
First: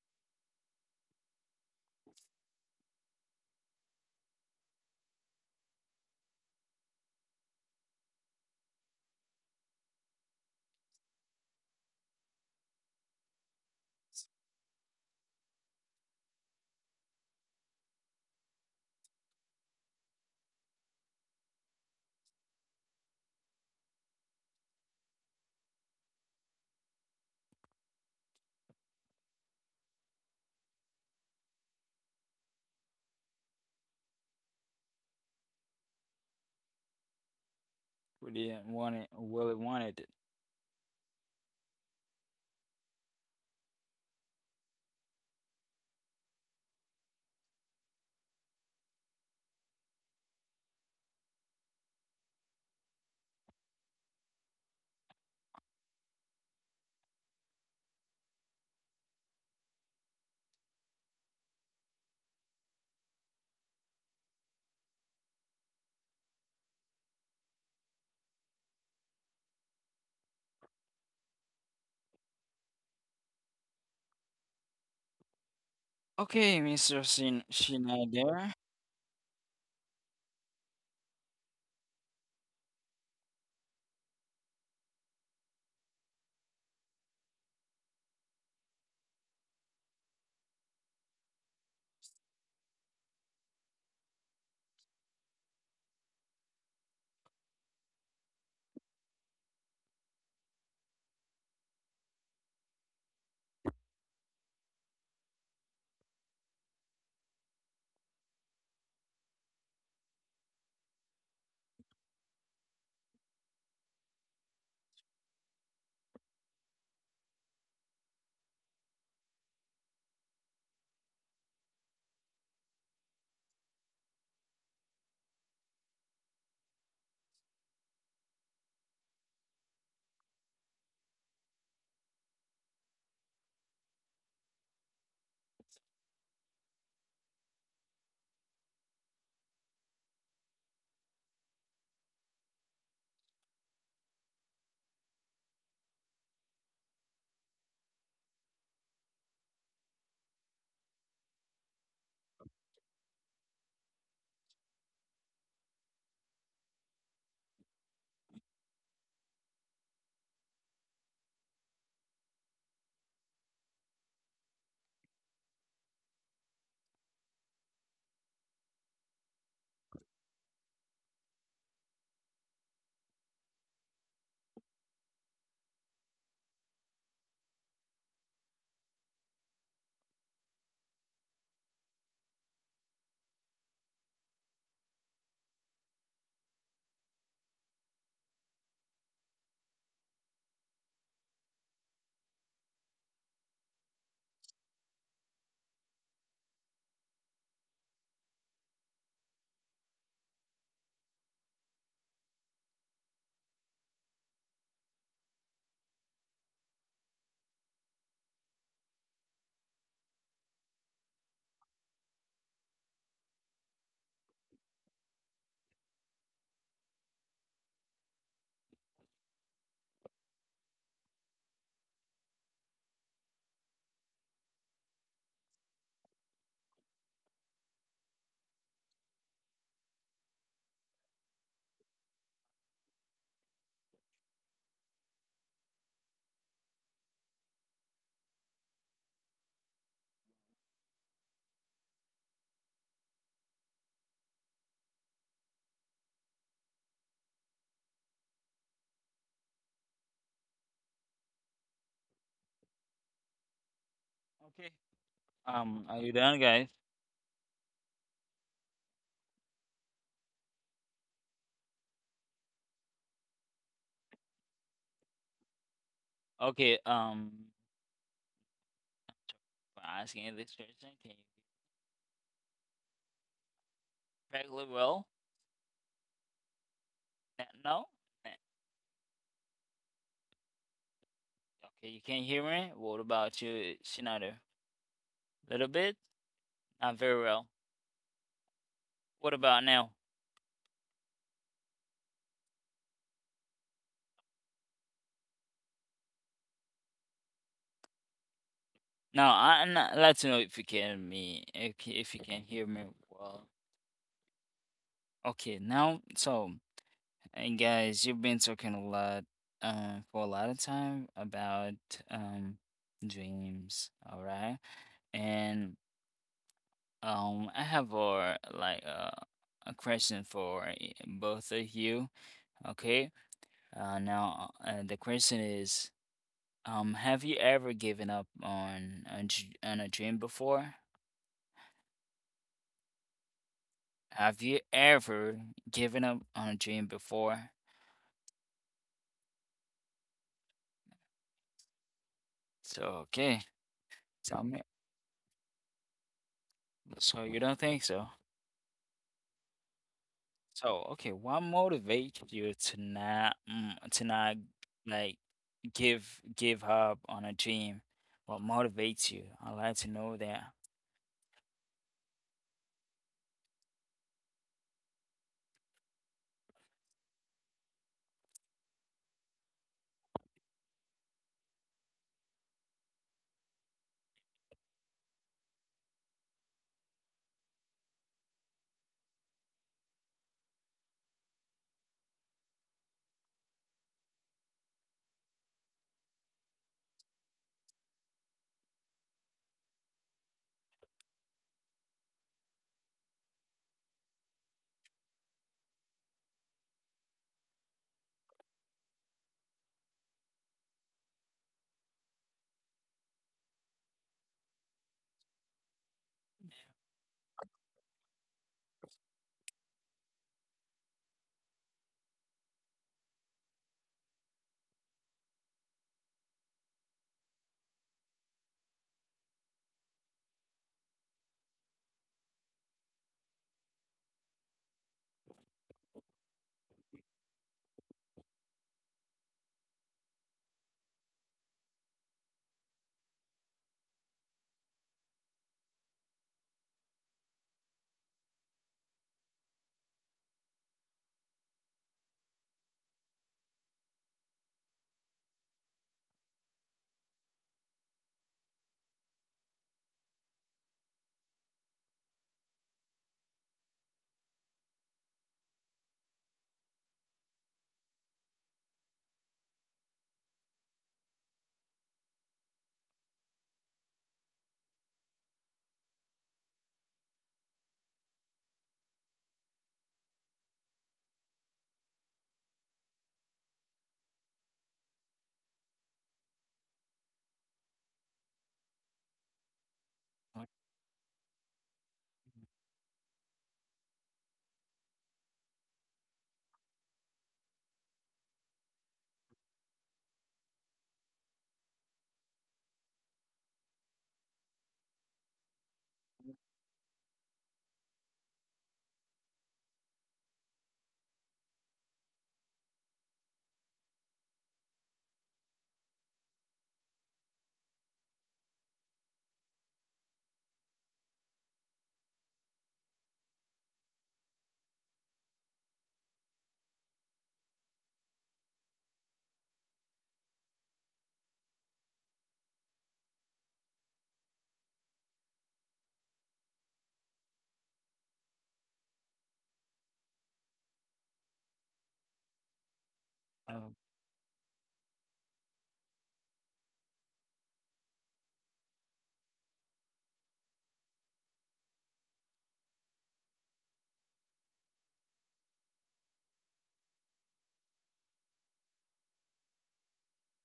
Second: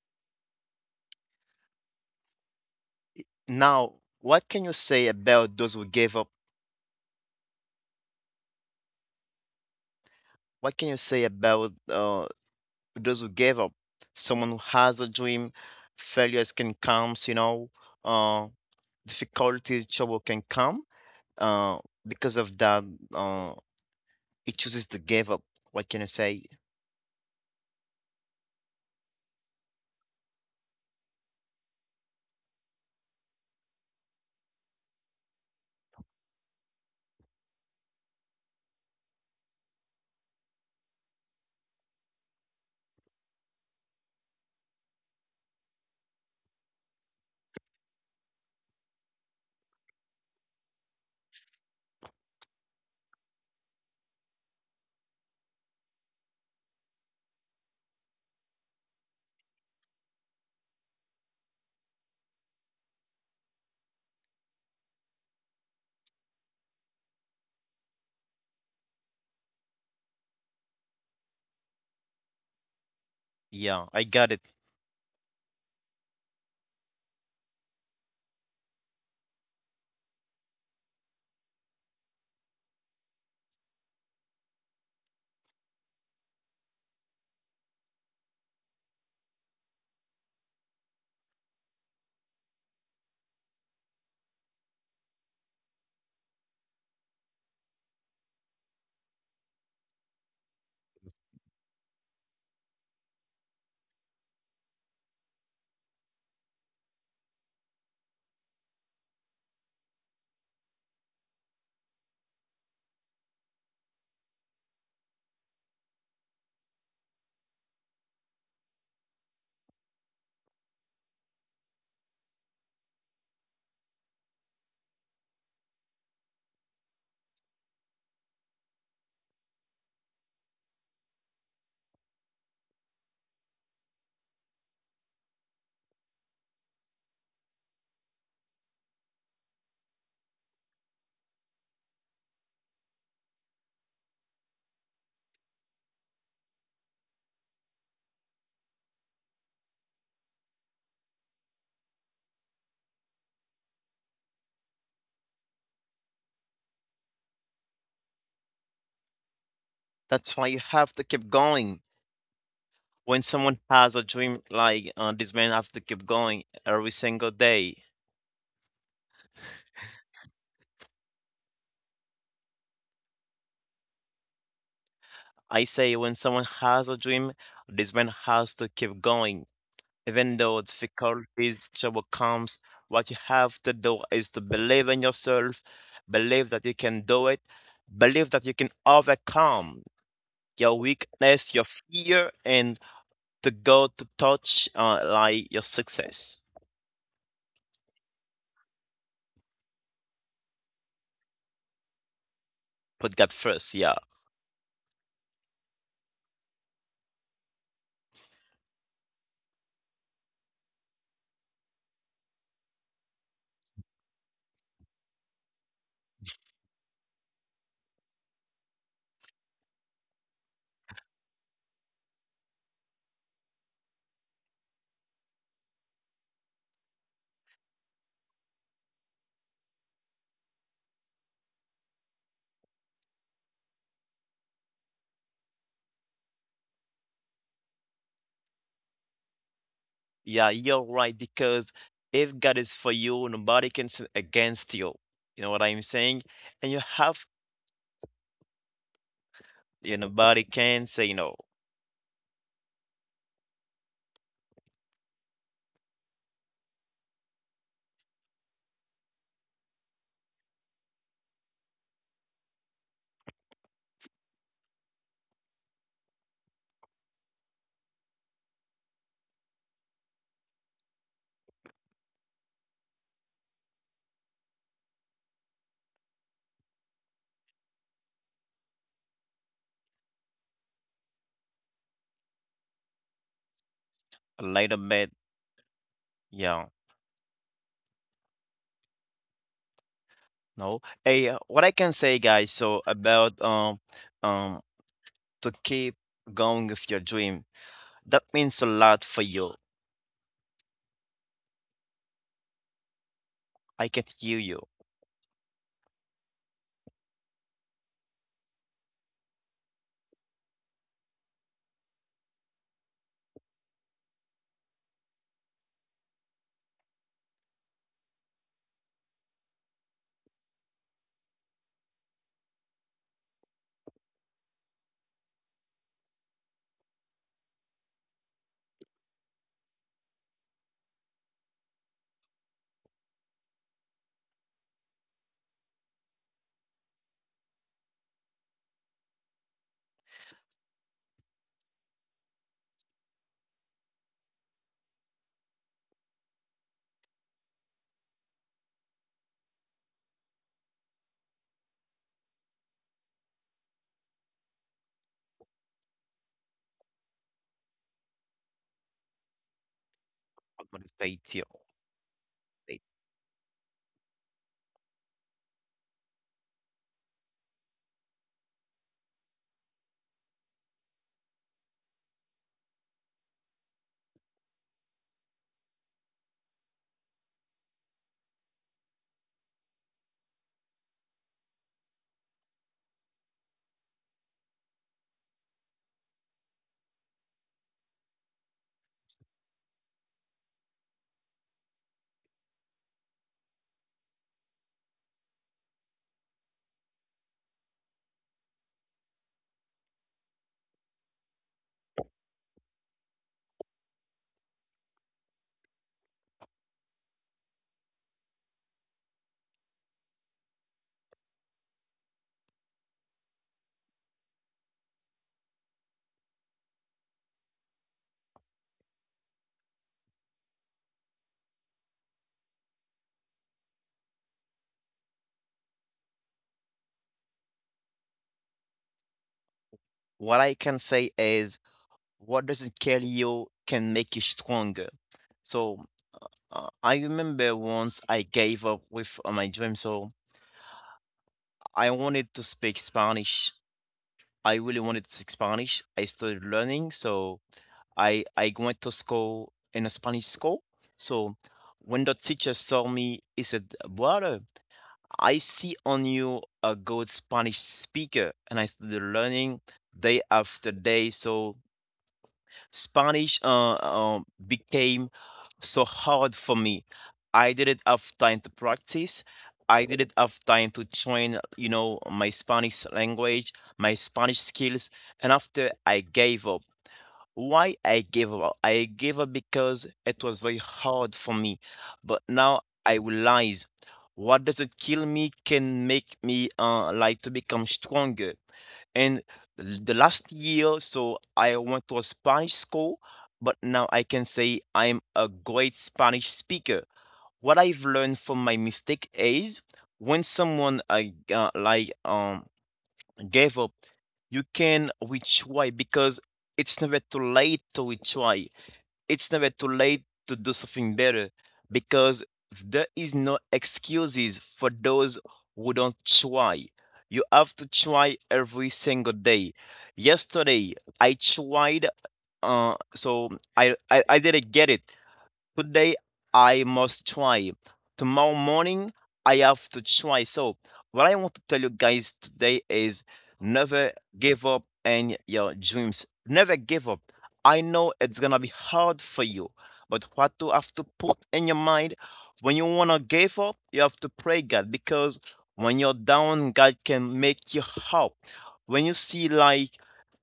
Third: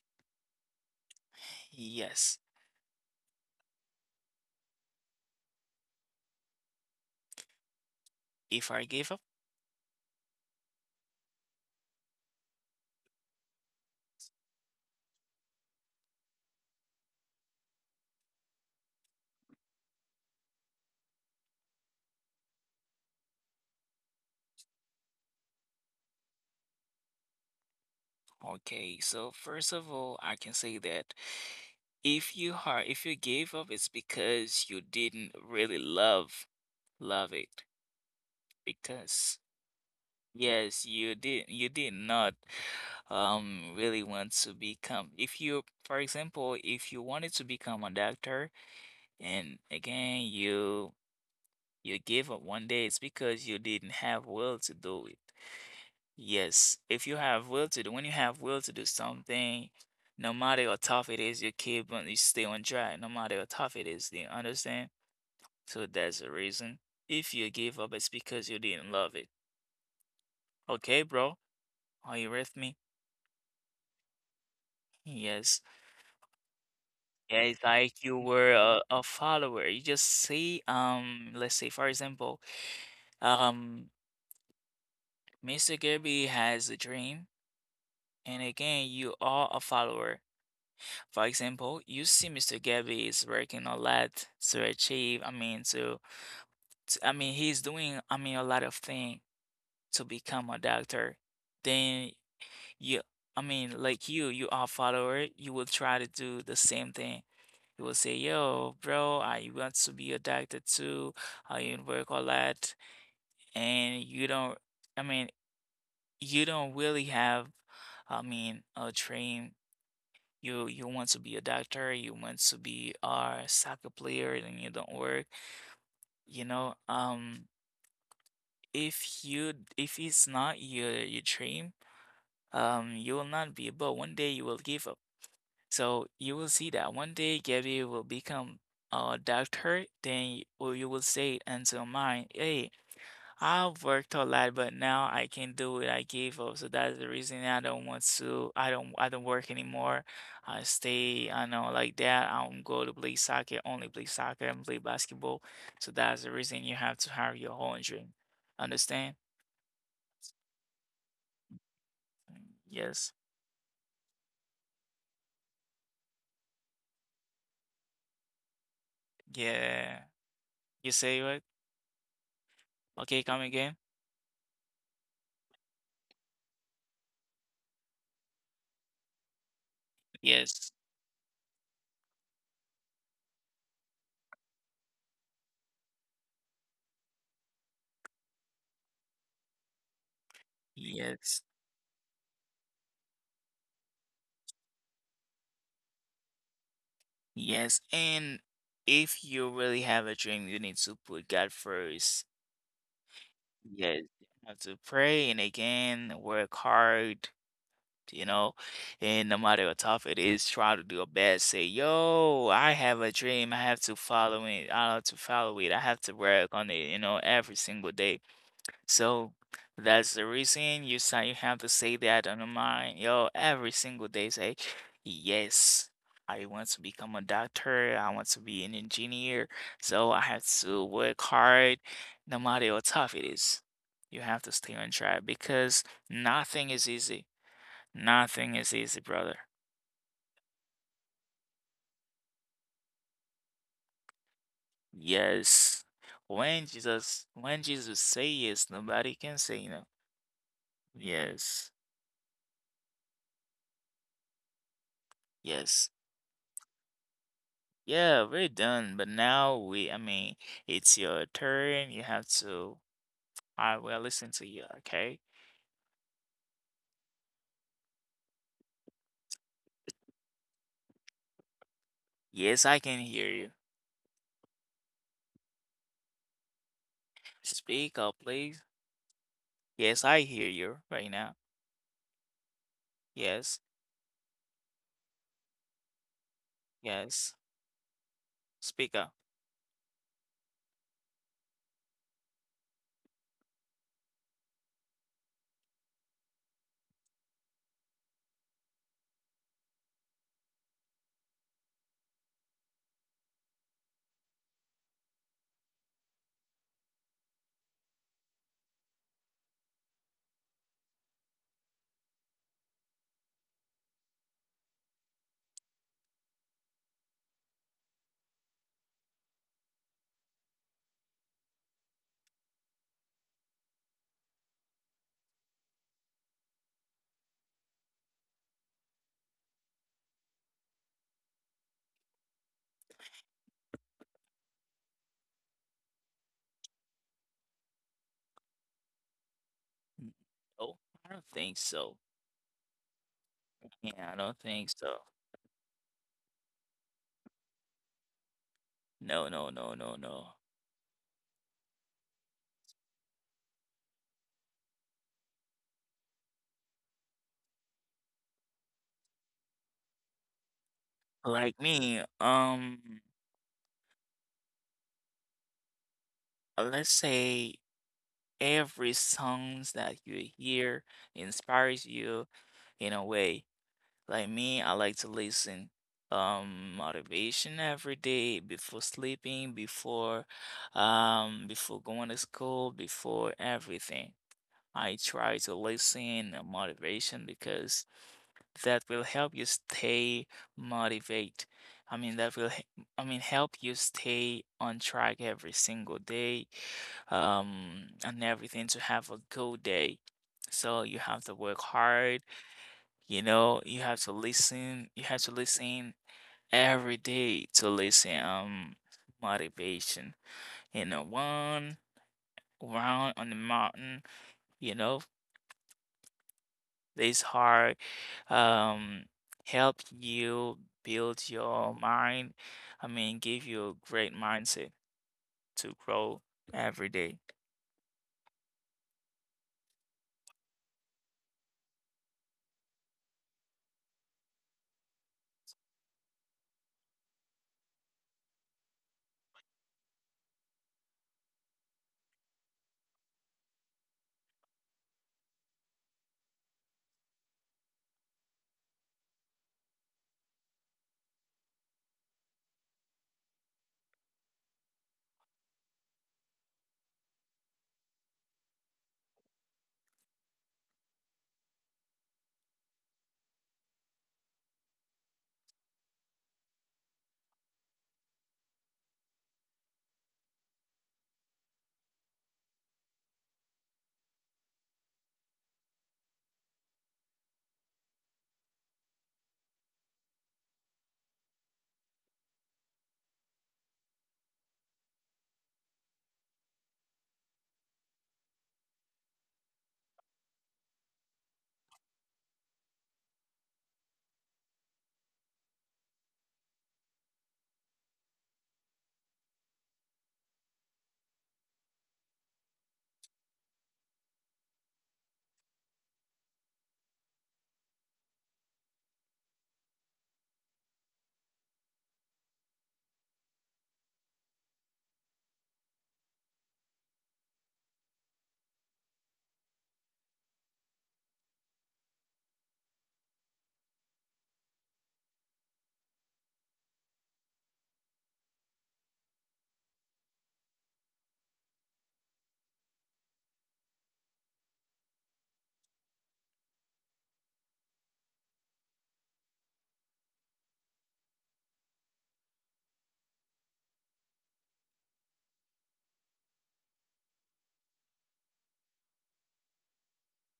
Yes. Now, what can you say about those who gave up? If I give up, What can you say about to those who doesn't give up, someone who has a dream. Failures can come, you know, uh, difficulty, trouble can come. Uh, because of that, uh, it chooses to give up. What can I say? okay. So first of all, I can say that if you gave up, it's because you didn't really love, love it. Would you want it? Because Will it wanted it? yes, you did not really want to become. If you, for example, if you wanted to become a doctor, and again, you gave up one day, it's because you didn't have will to do it. Yes, if you have will to do, when you have will to do something, no matter how tough it is, you keep on, you stay on track, no matter how tough it is, do you understand? So that's the reason. If you give up, it's because you didn't love it. Okay, bro? Are you with me? Yeah, I got it. Yes. Okay, Mr. Yeah, Shin it's like you were Schneider. A follower. You just see, let's say for example, um, Mr. Kirby has a dream, and again, you are a follower. For example, you see Mr. Gabby is working a lot to achieve, I mean, he's doing, a lot of things to become a doctor. Then you, you are a follower, you will try to do the same thing. You will say, yo, bro, I want to be a doctor too. I work a lot. And I mean, you don't really have, a dream. You want to be a doctor, you want to be a soccer player, and you don't work. You know, if you if it's not your dream, you will not be able. One day you will give up. So you will see that one day Gabby will become a doctor. Or you will say until mine, hey, I've worked a lot, but now I can't do it. I gave up. So that's the reason I don't want to. I don't. I don't work anymore. I stay. I know like that. I don't go to play soccer. Only play soccer and play basketball. So that's the reason you have to have your own dream. Understand? That's why you have to keep going. Yes. When someone has a dream like this man have to keep going every single day. Yeah. You say what? Okay, come again. I say when someone has a dream, this man has to keep going even though Yes. difficulties overcomes, what you have to do is to believe in yourself, believe that you can do it, believe that you can overcome your Yes. weakness, your fear, and to go to touch like your success. Yes. And if you really have a dream, you need to put God first. Put God first, yeah. Yes, you have to pray and again work hard, you know, and no matter how tough it is, try to do your best. Say, yo, I have a dream. I have to follow it. I have to follow it. I have to work on it, you know, every single day. So that's the reason you say you have to say that on your mind, yo, every single day. Say, yes, I want to become a doctor. I want to be an engineer. So I have to work hard, no matter how tough it is. You have to stay on track because nothing is easy. Nothing is easy, brother. Yeah, you're right, because if God is for you, nobody can sin against you. You know what Yes. I'm saying? And you have, When Jesus say yes, nobody can say no. you nobody can say no. Yes. Okay, Yes. are you done, guys? Yeah, we're done. But now it's your turn. You have to, I will listen to you, okay? Okay, for asking this question, can you hear me Yes, I can hear you. regularly well? No? Speak up, Uh, please. Yes, I hear you right now. Okay, you can hear me? What about Yes, you, Shinado? Later made, Little bit? yeah. Not very yes. well. Speak up. What about now? No. Hey, what I can say, guys, so about um to keep going with your dream, that means a lot for Now, you. I'd like to know if you can me, if you can hear me well. I can hear you. Okay, now, so, and guys, you've been talking a lot, for a lot of time about, um, dreams, all right? And I have a like a question for both of you. Okay. Now the question is, have you ever given up on on a dream before? Have you ever given up on a dream before? N- No, I don't think so. So okay, Yeah, I don't tell me. think so. So you don't think so? No, no, no, no, no. So okay, what motivates you to not like give up on a dream? What motivates you? I'd like to know that. I'm gonna say chill. Like me, Like, let's say every songs that you hear inspires you in a way. Like me, I like to listen motivation every day before sleeping, before before going to school, before everything. I try to listen motivation because that will help you stay motivate. I mean that will he- I mean help you stay on track every single day and everything to have a good day. So you have to work hard, you know, you have to listen. You have to listen every day to listen motivation. You know, one round on the mountain, you know, this hard um help you build your mind. I mean, give you a great mindset to grow every day. what I can say is, what doesn't kill you can make you stronger. So I remember once I gave up with my dream. So I wanted to speak Spanish. I really wanted to speak Spanish. I started learning. So I went to school in a Spanish school. So when the teacher saw me, he said, "Brother, I see on you a good Spanish speaker." And I started learning day after day. So Spanish became so hard for me. I didn't have time to practice. I didn't have time to train, you know, my Spanish language, my Spanish skills, and after I gave up. Why I gave up? I gave up because it was Oh, very hard for me. But now I realize what doesn't kill me can make me like to become stronger. And the last year, so I went to a Spanish school, but now I can say I'm a great Spanish speaker. What I've learned from my mistake is when someone I gave up, you can retry because it's never too late to retry. It's never too late to do something better because there is no excuses for those who don't try. You have to try every single day. Yesterday I tried so I didn't get it. Today I must try. Tomorrow morning I have to try. So, what I want to tell you guys today is oh, never give up in your dreams. Never give up. I know it's gonna be hard for you, but what you have to put in your mind when you wanna give up, you have to pray God because when you're down, God can make you up. When you see like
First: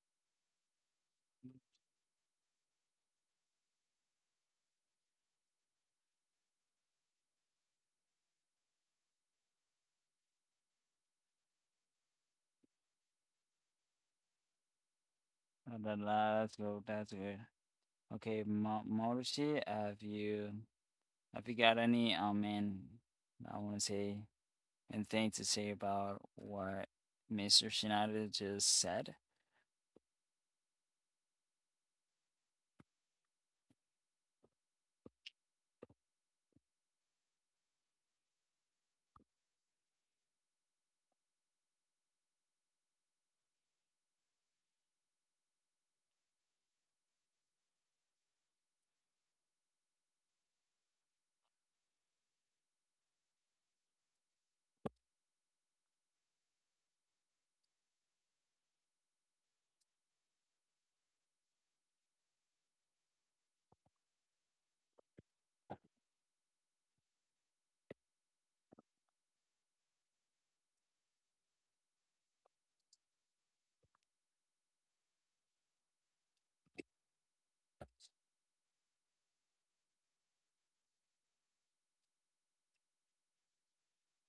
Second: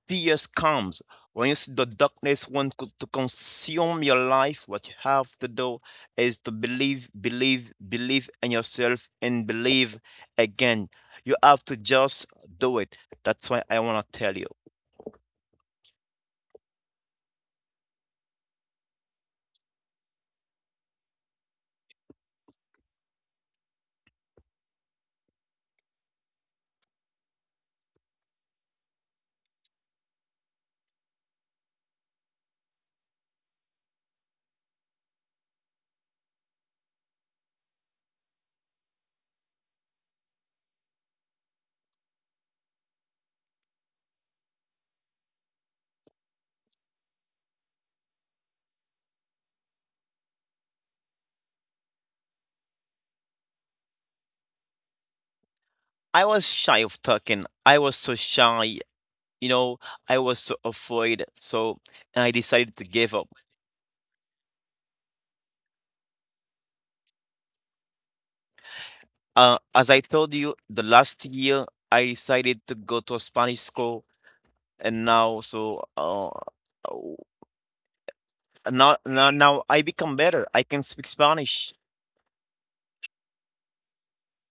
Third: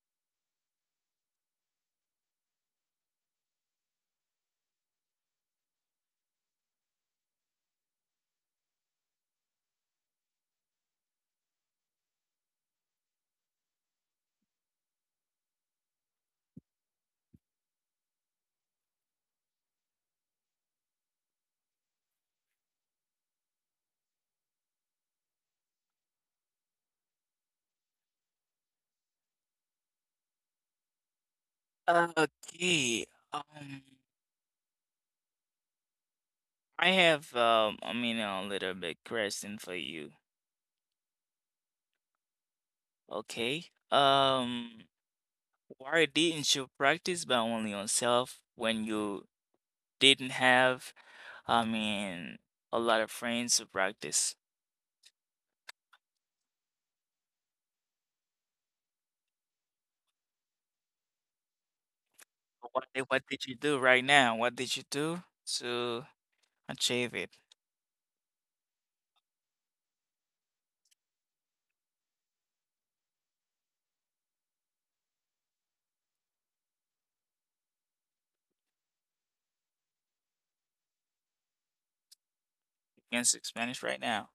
fears comes. When you see the darkness want to consume your life, what you have to do is to believe, believe, believe in yourself and believe again. You have to just do it. That's why I want to tell you. oh, that's good. That's good. Okay, Ma Mauricio, have you got any, I mean, I want to say anything to say about what Mr. Schneider just said? Okay. Um, I have a little bit question for you. Okay. Um, Why didn't you practice by only yourself when you didn't have, I mean, a lot of friends to practice? I was shy of talking. I was so shy. You know, I was so afraid, so I decided to give up. What did you do right now? What did you do to achieve it? As I told you, the last year I decided to go to a Spanish school, and now so oh, now I become better. I can speak Spanish. You can speak Spanish right now.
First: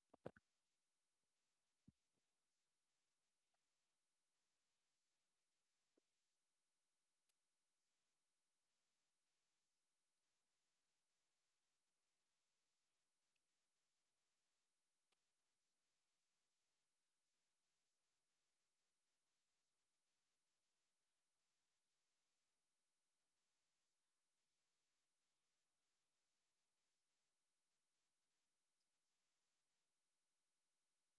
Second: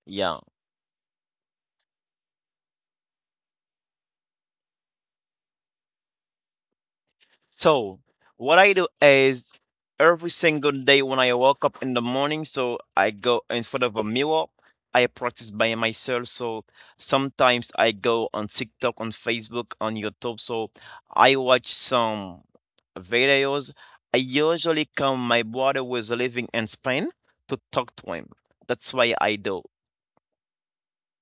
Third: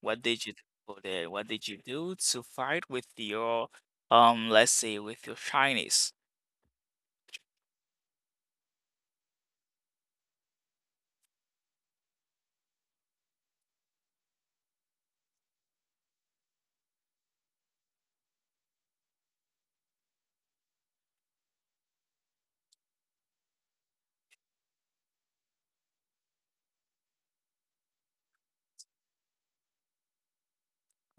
What Yeah. did you do for that? What did you do to fight with your, let's say, with your shyness? So, what I do is every single day when I wake up in the morning, so I go in front of a mirror. I practice by myself. So sometimes I go on TikTok, on Facebook, on YouTube. So I watch some videos. I usually come, my brother was living in Spain to talk to him. That's why I do.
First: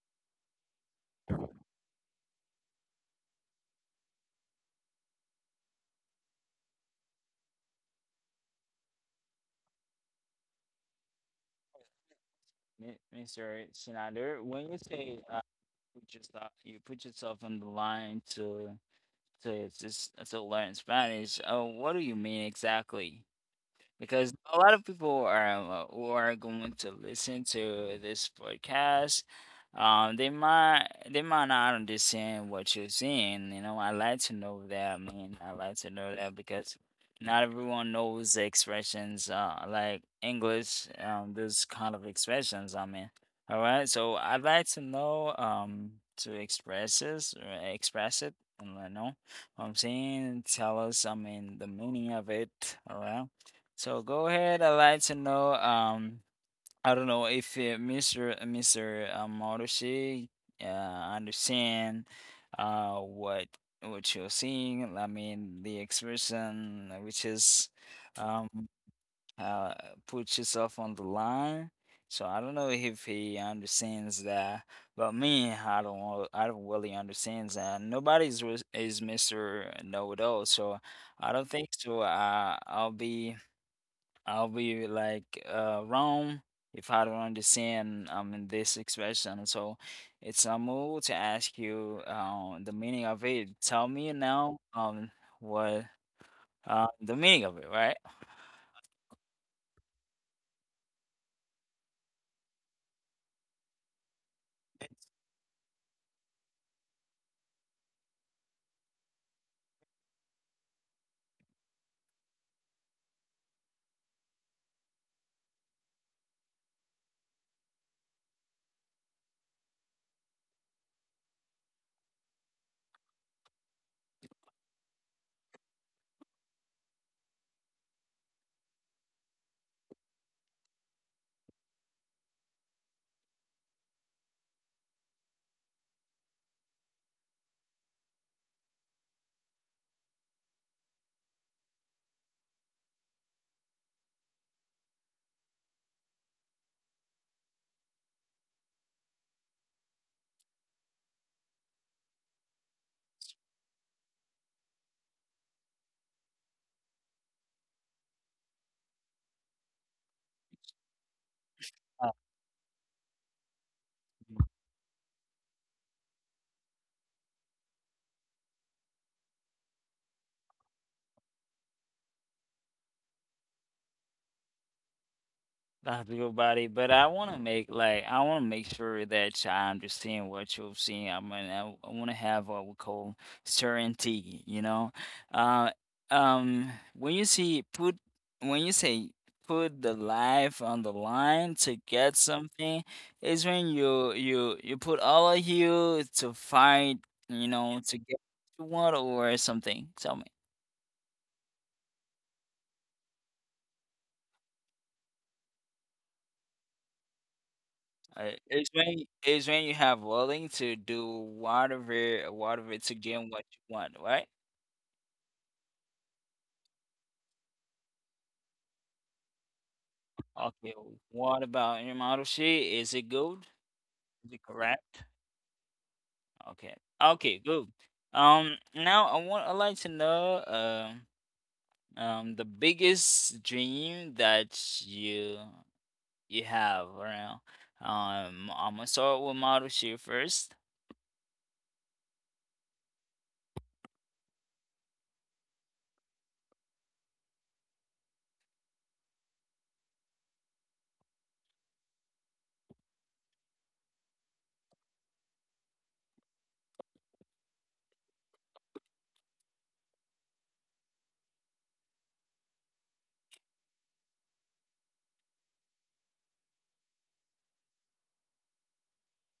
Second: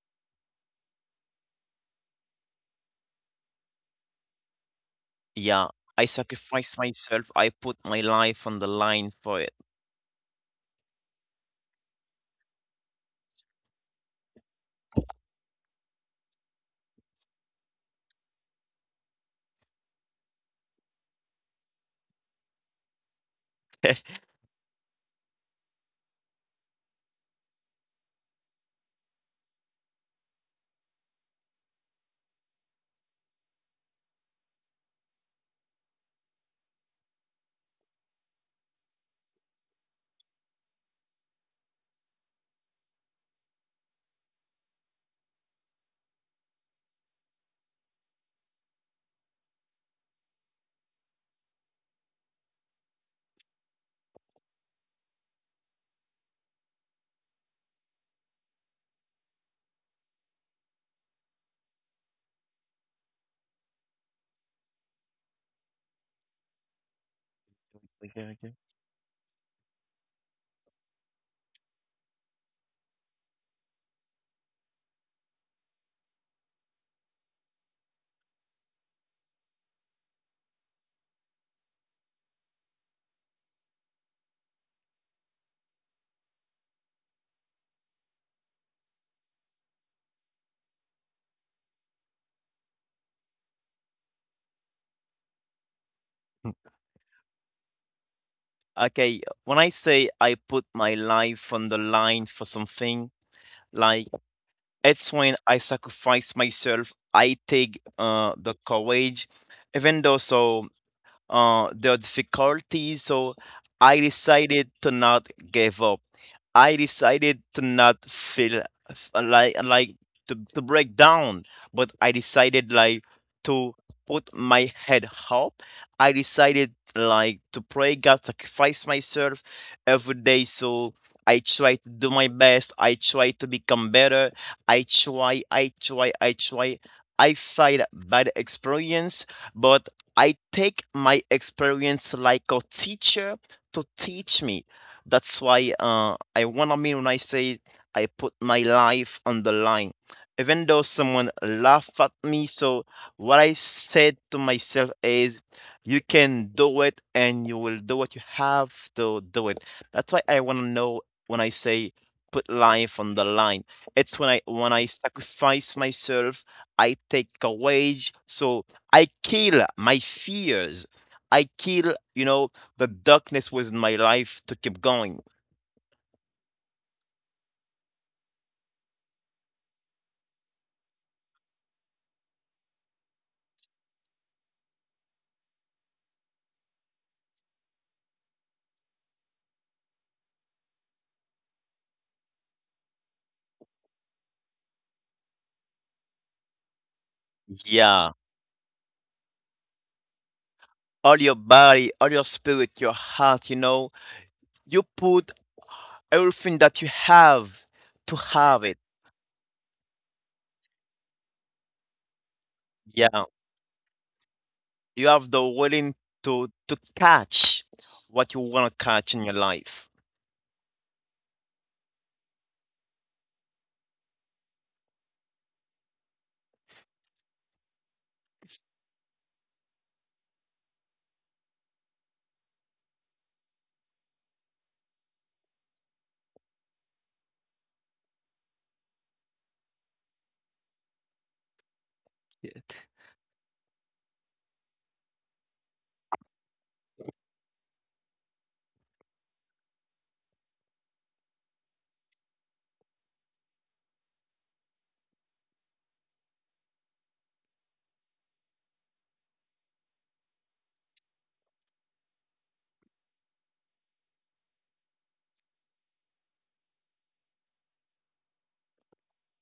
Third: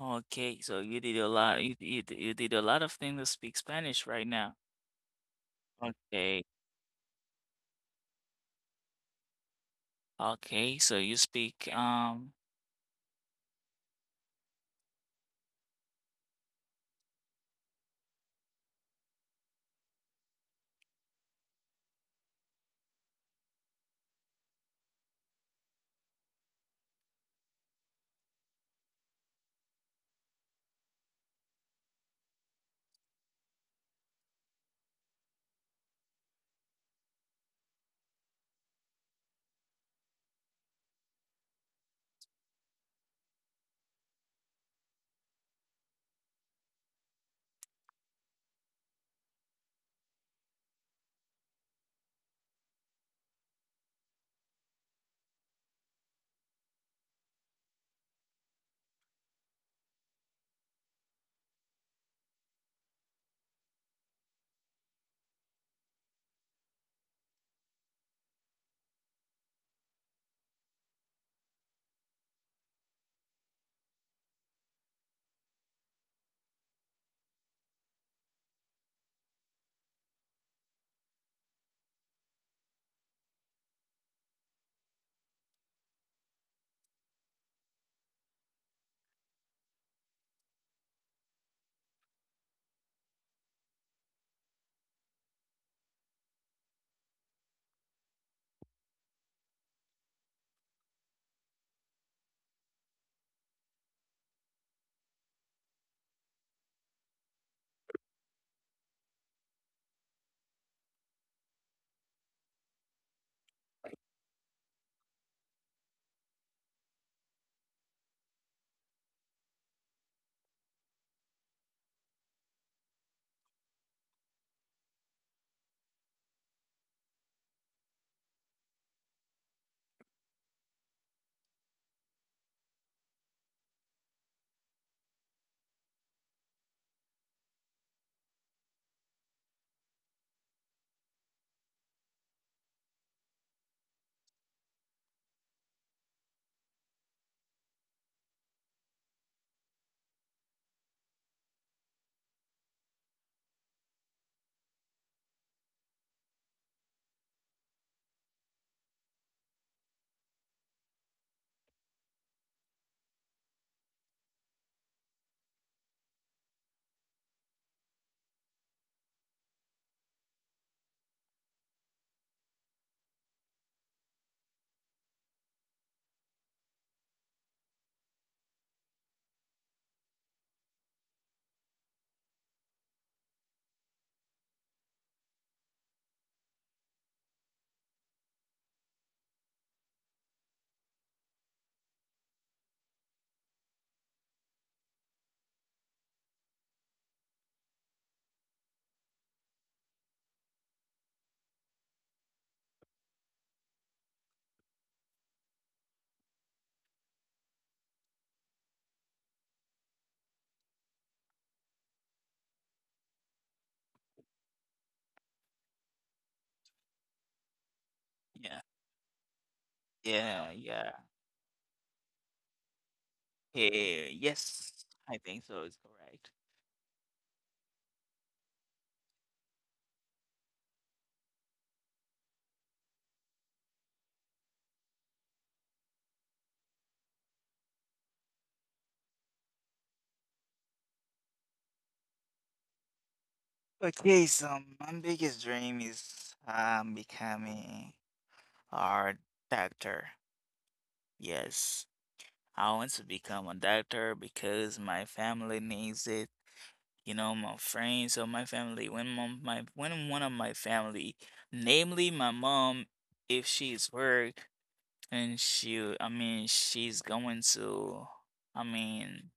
Okay, so you did a lot. You did a lot of things to speak Spanish right now. Yeah, I Okay, sacrifice myself. I put my life on the line for it. okay. So you speak, Mr. Schneider, when you say you put yourself on the line to just to learn Spanish. What do you mean exactly? Because a lot of people are who are going to listen to this podcast. They might not understand what you're saying. You know, I like to know that, man. I like to know that because not everyone knows the expressions like English. Those kind of expressions. I mean, all right. So I'd like to know to express this or express it, and let know what I'm saying. Tell us. I mean, the meaning of it. All right. So go ahead. I'd like to know. I don't know if Mr. Marushi understand uh what what you're seeing. I mean the expression which is Okay, okay. um uh put yourself on the line. So I don't know if he understands that, but me, I don't know, I don't really understand that. Nobody's is Mr. Know It All, so I don't think so. I'll be like wrong if I don't understand in this expression. So it's a move to ask you the meaning of it. Tell me now what the meaning of it, right? Okay, when I say I put my life on the line for something, like it's when I sacrifice myself. I take the courage, even though so the difficulties. So I decided to not give up. I decided to not feel like to break down, but I decided like to put my head up. I decided like to pray God, sacrifice myself every day. So I try to do my best. I try to become better. I try. I fight bad experience, but I take my experience like a teacher to teach me that's why I wanna mean when I say I put my life on the line. Even though someone laughed at me, so what I said to myself is, you can do it and you will do what you have to do it. That's why I wanna know when I say put life on the line. It's when I sacrifice myself, I take a wage, so I kill my fears. I kill, you know, the darkness was in my life to keep going. Not to your body, but I want to make like I want to make sure that I understand what you're seeing. I want to have what we call certainty. You know, uh, when you say put the life on the line to get something, is when you put all of you to fight. You know, to Yeah. get what you want or something. Tell me. All your body, all your spirit, your heart, you know, you put everything that you have to have it's it. when it's when you have willing to do whatever to Yeah. gain what you want, right? You have the willing to catch what you yeah. want to catch in your life. Yeah, Okay. yeah. What about your model sheet? Is it good? Hey, Is it yes, correct? I think so. It's correct. Okay. Okay. Good. Now I like to know the biggest dream that you have around. I'm gonna start with model sheet first. Okay, so my biggest dream is becoming a doctor. Yes, I want to become a doctor because my family needs it. You know, my friends or my family. When my when one of my family, namely my mom, if she's work. And she's going to, I mean,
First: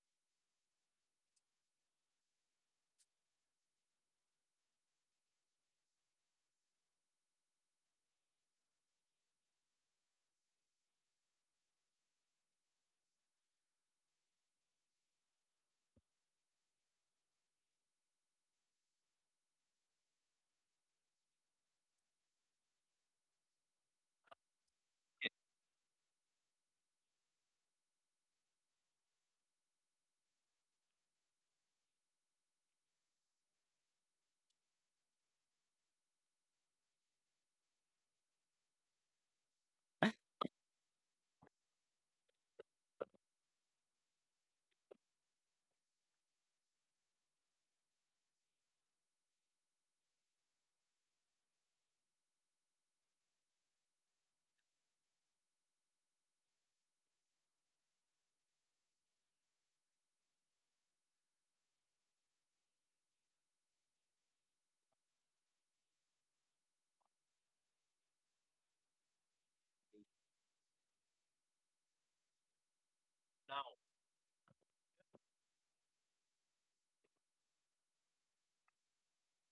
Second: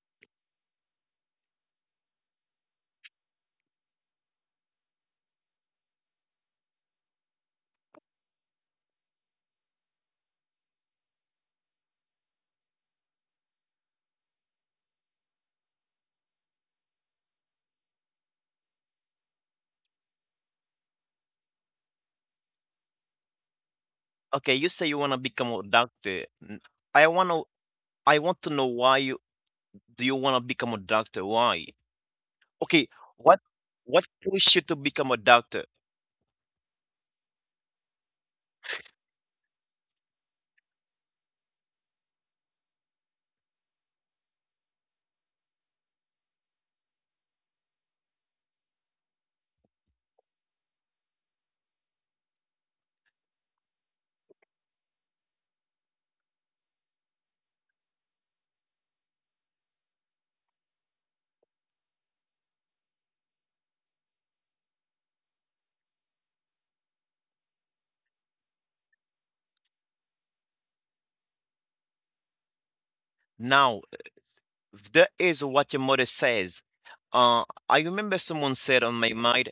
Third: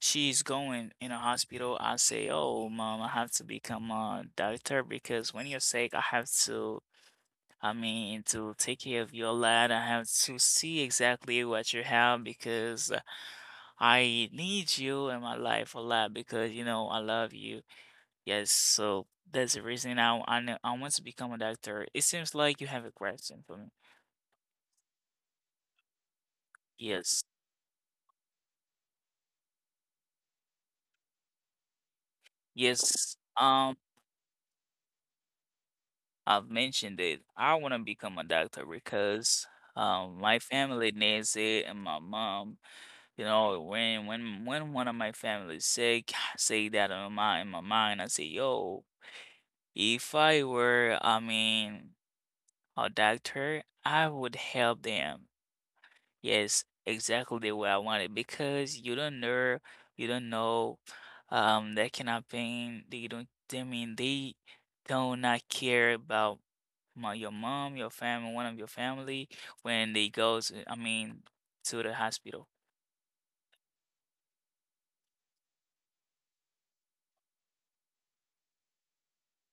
she's going in a hospital. I say, oh, mom, I have to become a doctor because when you're sick, I have to, to take care of your lad. I have to see exactly what you have because I need you in my life a lot because, you know, I love you. Yes, so that's the reason I want to become a doctor. It seems like you have a question for me. Okay, you say you want to become a doctor. I Yes, want to I want to know why you do you want to become a doctor? Why? Okay, yes. what what pushed you to become a doctor? I've mentioned it. I want to become a doctor because my family needs it, and my mom, you know, when one of my family is sick, say that in my mind, I say, yo, if I were, a doctor, I would help them. Yes, exactly the way I want it because you don't know, that can happen. They don't. They do not care about my your mom, your family, one of your family when they goes, to the hospital. Now, that is what your mother says. Uh, I remember someone said on my mind,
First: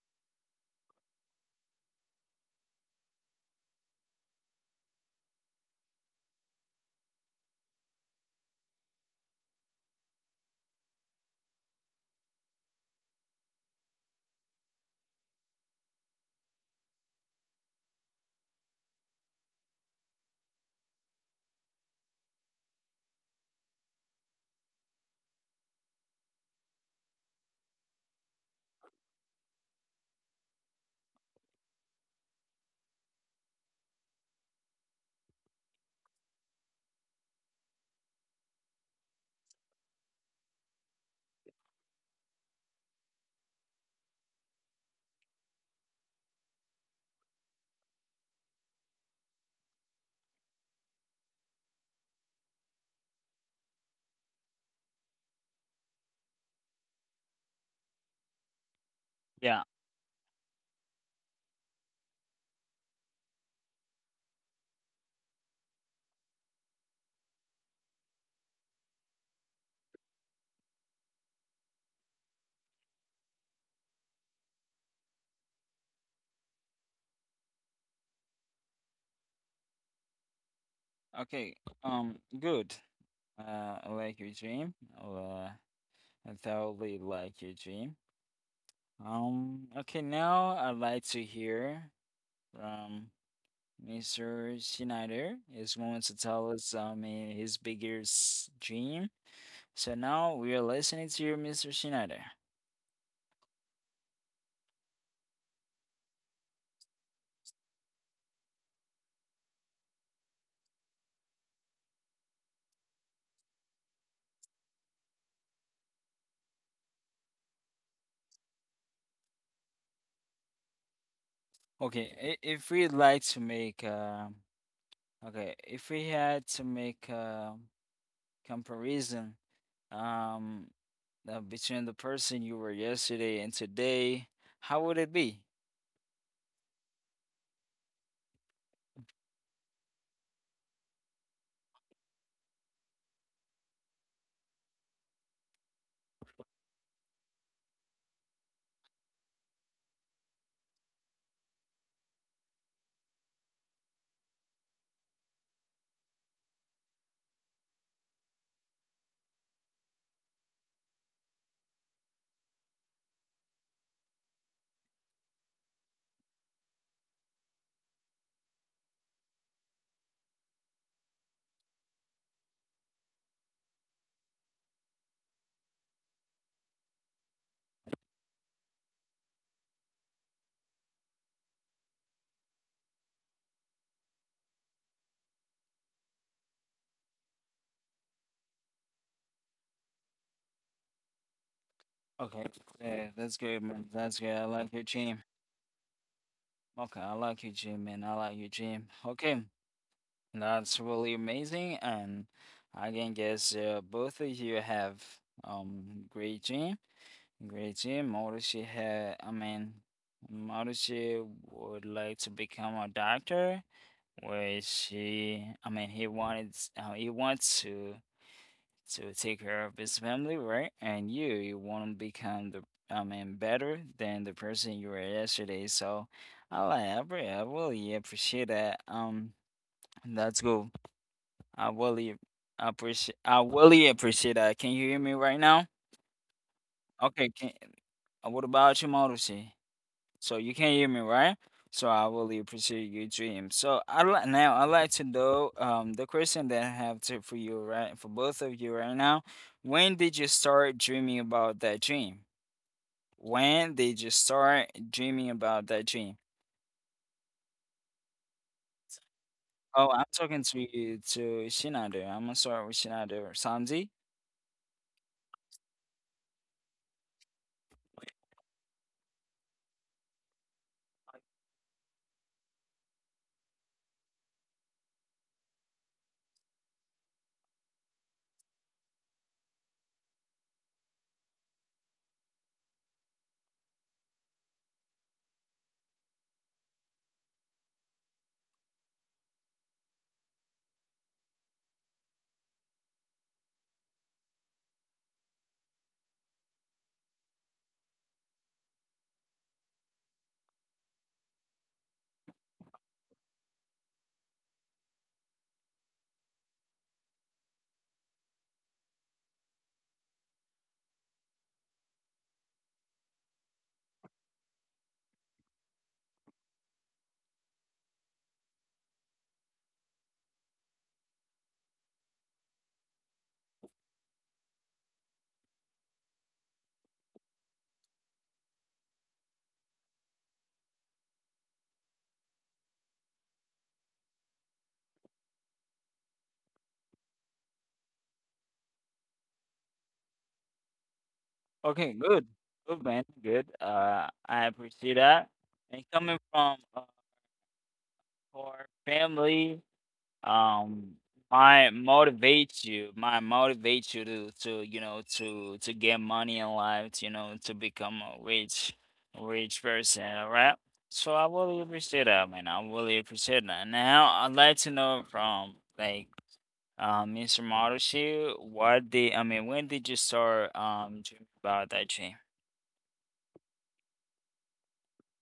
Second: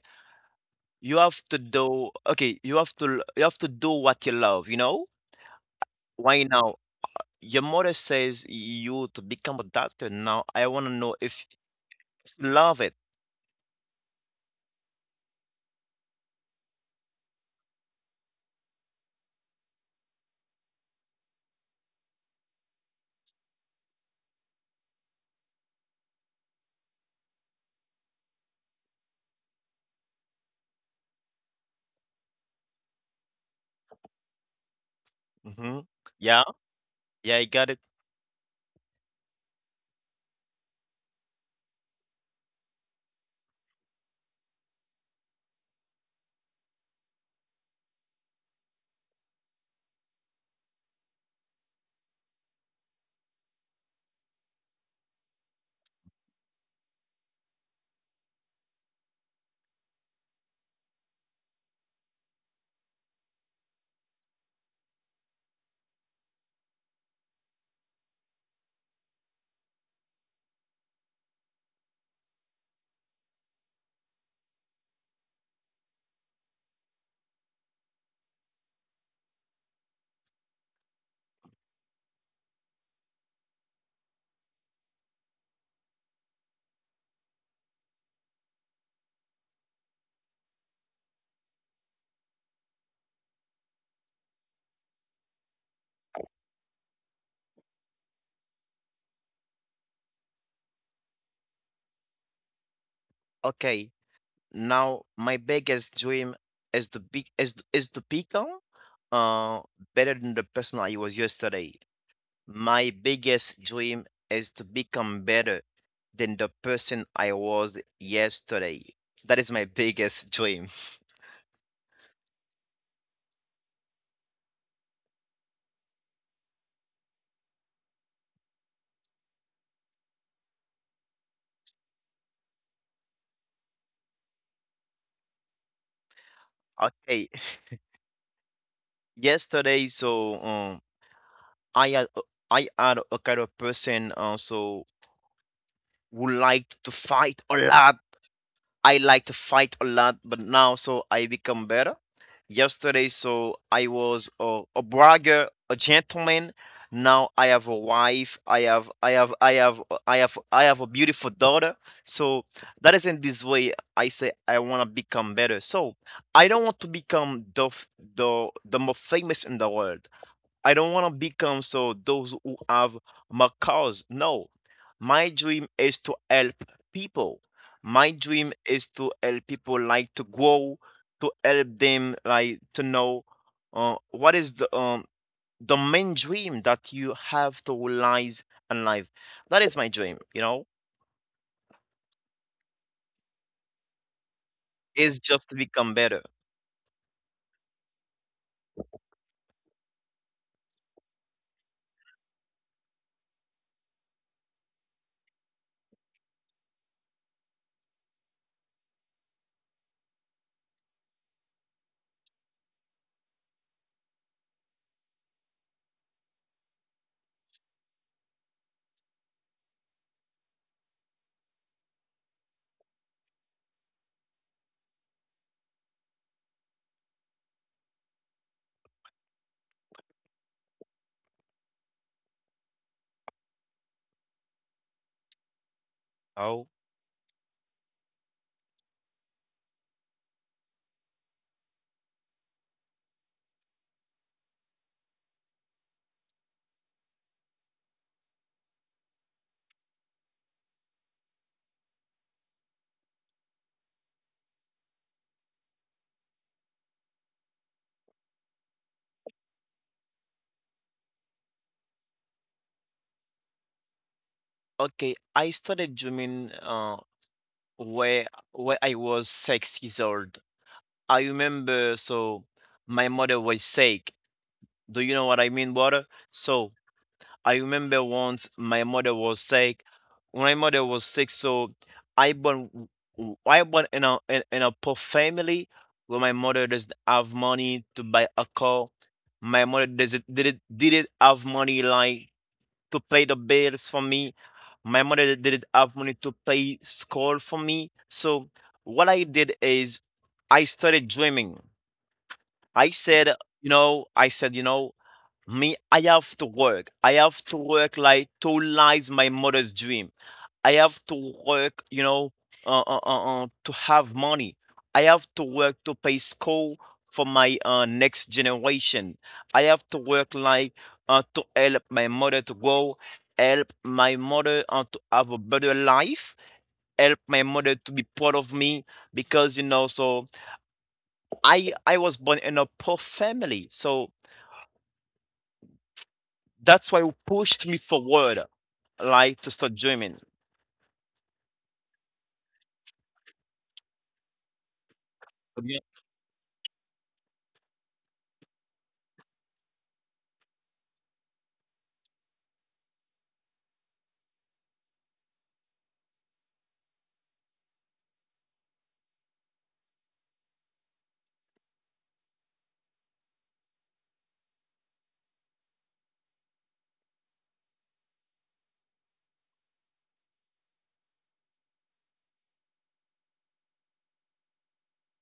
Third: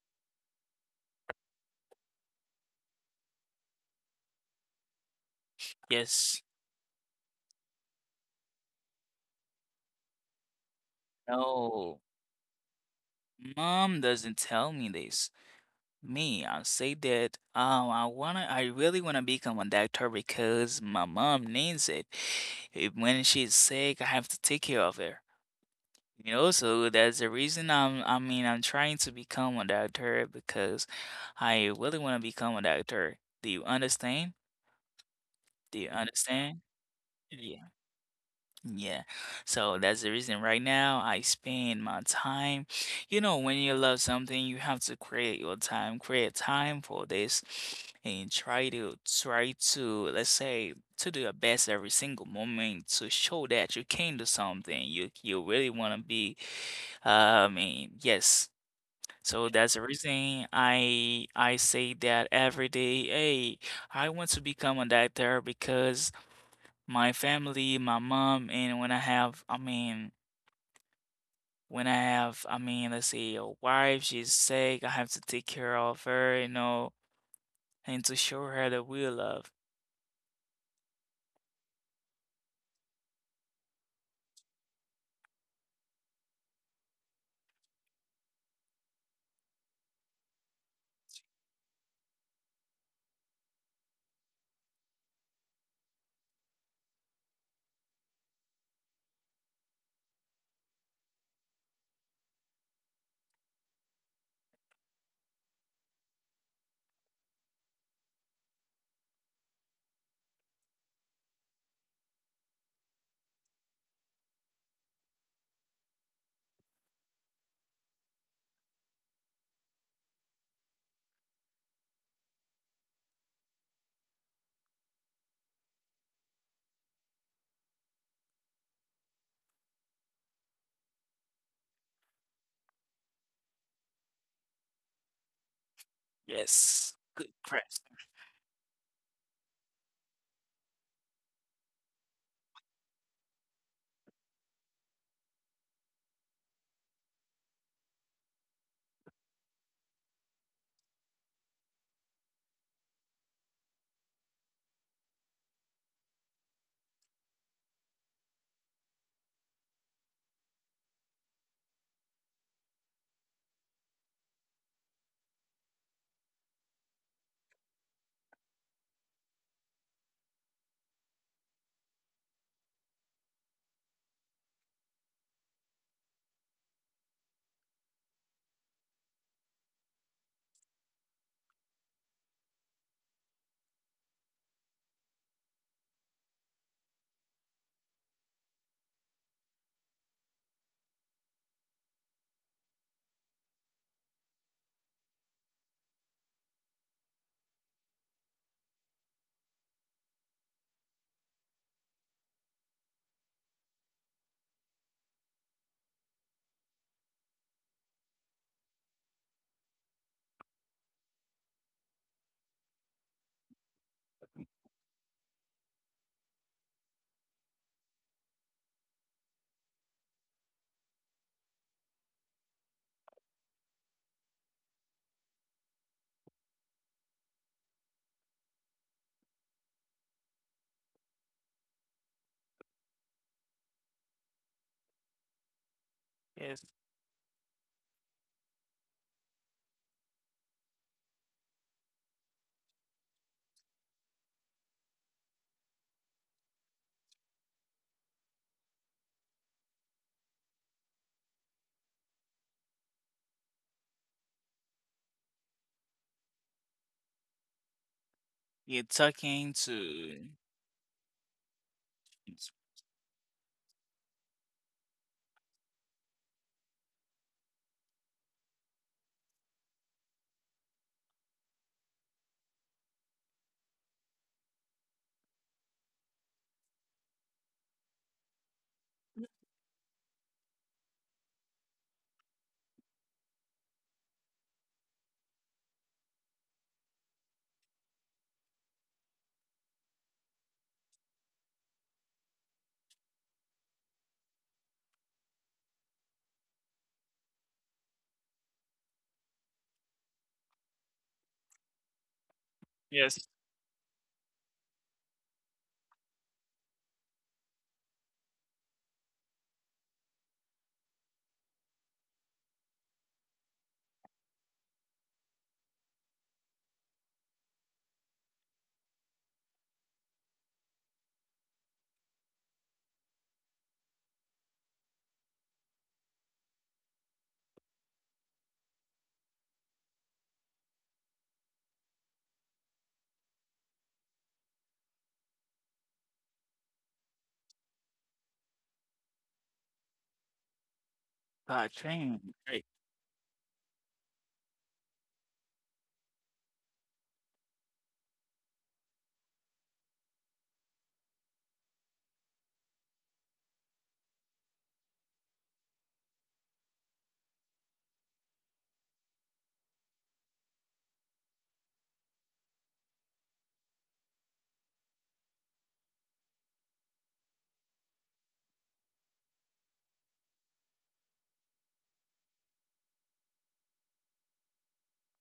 you have to do okay, you have to do what you love, you know? Yes. Why now? Your mother says you to become a doctor. Now I want to know No. if you love it. Mom doesn't tell me this. Me, I say that I really wanna become a doctor because my mom needs it. When she's sick, I have to take care of her. You know, so that's the reason I'm I mean I'm trying to become a doctor because I really wanna become a doctor. Do you understand? Do Hmm. you Yeah, understand? yeah, I Yeah. got it. Yeah. So that's the reason right now I spend my time. You know, when you love something, you have to create your time, create time for this and try to, let's say, to do your best every single moment to show that you can do something. You really want to be yes. So Yeah. that's the reason I say that every day, hey, I want to become a doctor because my family, my mom, and when I have, let's say a wife, she's sick, I have to take care of her, you know, and to show her the real love. Okay. Good. I like your dream. Uh. I totally like your dream. Okay, now I'd like to hear from Mr. Schneider is going to tell us his biggest dream. So now we are listening to you, Mr. Schneider. Okay. Now my biggest dream is to be is th- is to become uh better than the person I was yesterday. My biggest dream is to become better than the person I was yesterday. That is my biggest dream. Okay, if we'd like to make okay, if we had to make a comparison um between the person you were yesterday and today, how would it be? Yes, Okay. good question. Yesterday, so I had I had a kind of person also who liked to fight a lot. I like to fight a lot, but now so I become better. Yesterday, so I was a bragger, a gentleman. Now I have a wife. I have, I have, I have, I have, I have a beautiful daughter. So that is in this way I say I want to become better. So I don't want to become the most famous in the world. I don't want to become so those who have macaws. No, my dream is to help people. My dream is to help people like to grow, to help them like to know what is the the main dream that you have to realize in life. That is my dream, you know. Okay. Yeah, that's good, man. That's good. I like your Is gym. just to become better. Okay, I like your gym, man. I like your gym. Okay, that's really amazing, and I can guess both of you have great gym, great gym. Mauricio had, I mean, Mauricio would like to become a doctor, where she, I mean, he wanted, he wants to take care of his family, right? And you want to become the, I mean, better than the person you were yesterday. So, I like, I really appreciate that. That's good. I really I really appreciate that. Can you hear me right now? Yes, Oh, Okay, can, what about you, Marusi? So you can hear me, right? So I really appreciate your dream. So now I like to know the question that I have to for you, right? For both of you right now. When did you start dreaming about that dream? When did you start dreaming about that dream? you're talking Oh, I'm to, talking to you to Shinado. I'm gonna start with Shinado. Samzi? okay. I started dreaming where where I was 6 years old. I remember so my mother was sick. Do you know what I mean, brother? So I remember once my mother was sick. When my mother was sick, so I born w- I born in in a poor family where my mother doesn't have money to buy a car. My mother doesn't didn't have money like to pay the bills for me. My mother didn't have money to pay school for me. So what I did is I started dreaming. I yes, said, you know, I said, you know, me, I have to work. I have to work like to live my mother's dream. I have to work, you know, to have money. I have to work to pay school for my next generation. I have to work like to help my mother to grow, help my mother to have a better life, help my mother to be proud of me because you know. So I was born in a poor family, so that's why it pushed me forward like to start dreaming. Okay, Katrin. good. Great. Good man, good. I appreciate that. Yeah. And coming from our family um might motivate you to get money in life to, you know, to become a rich person, right? So I really appreciate that, man. I really appreciate that. Now I'd like to know from, like, Mr. Marushi, what did I mean when did you start dreaming about that dream?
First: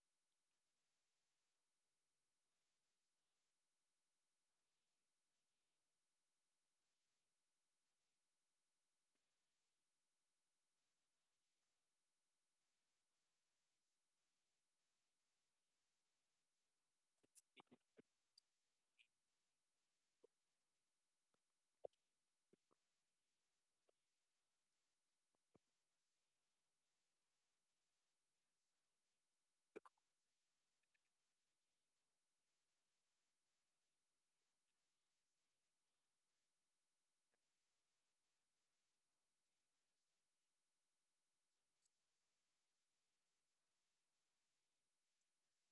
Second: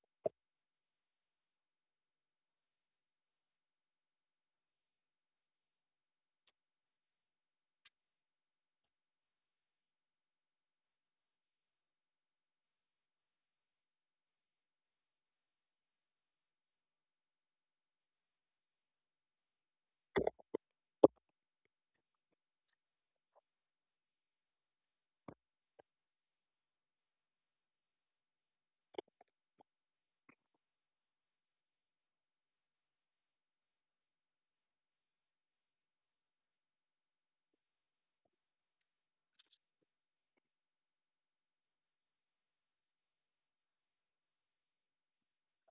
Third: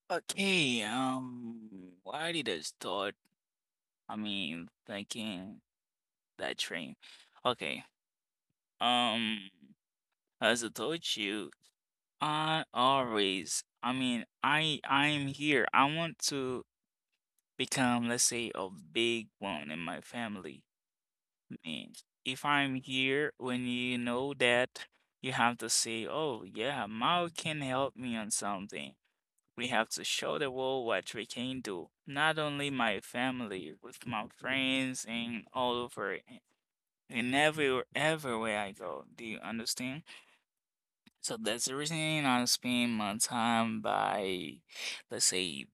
Okay, why did I start? I mean, thinking that train. Okay, um, as I told you. I am here. I want to become, let's say, a big one in my family. mean, if I'm here, when you know that, you have to say, "Oh yeah, Mao can help me on something." We have to show the world what we can do. Not only my family, with my friends and all over and everywhere, everywhere I go. Do you understand? So that's the reason I spend my time by, let's say,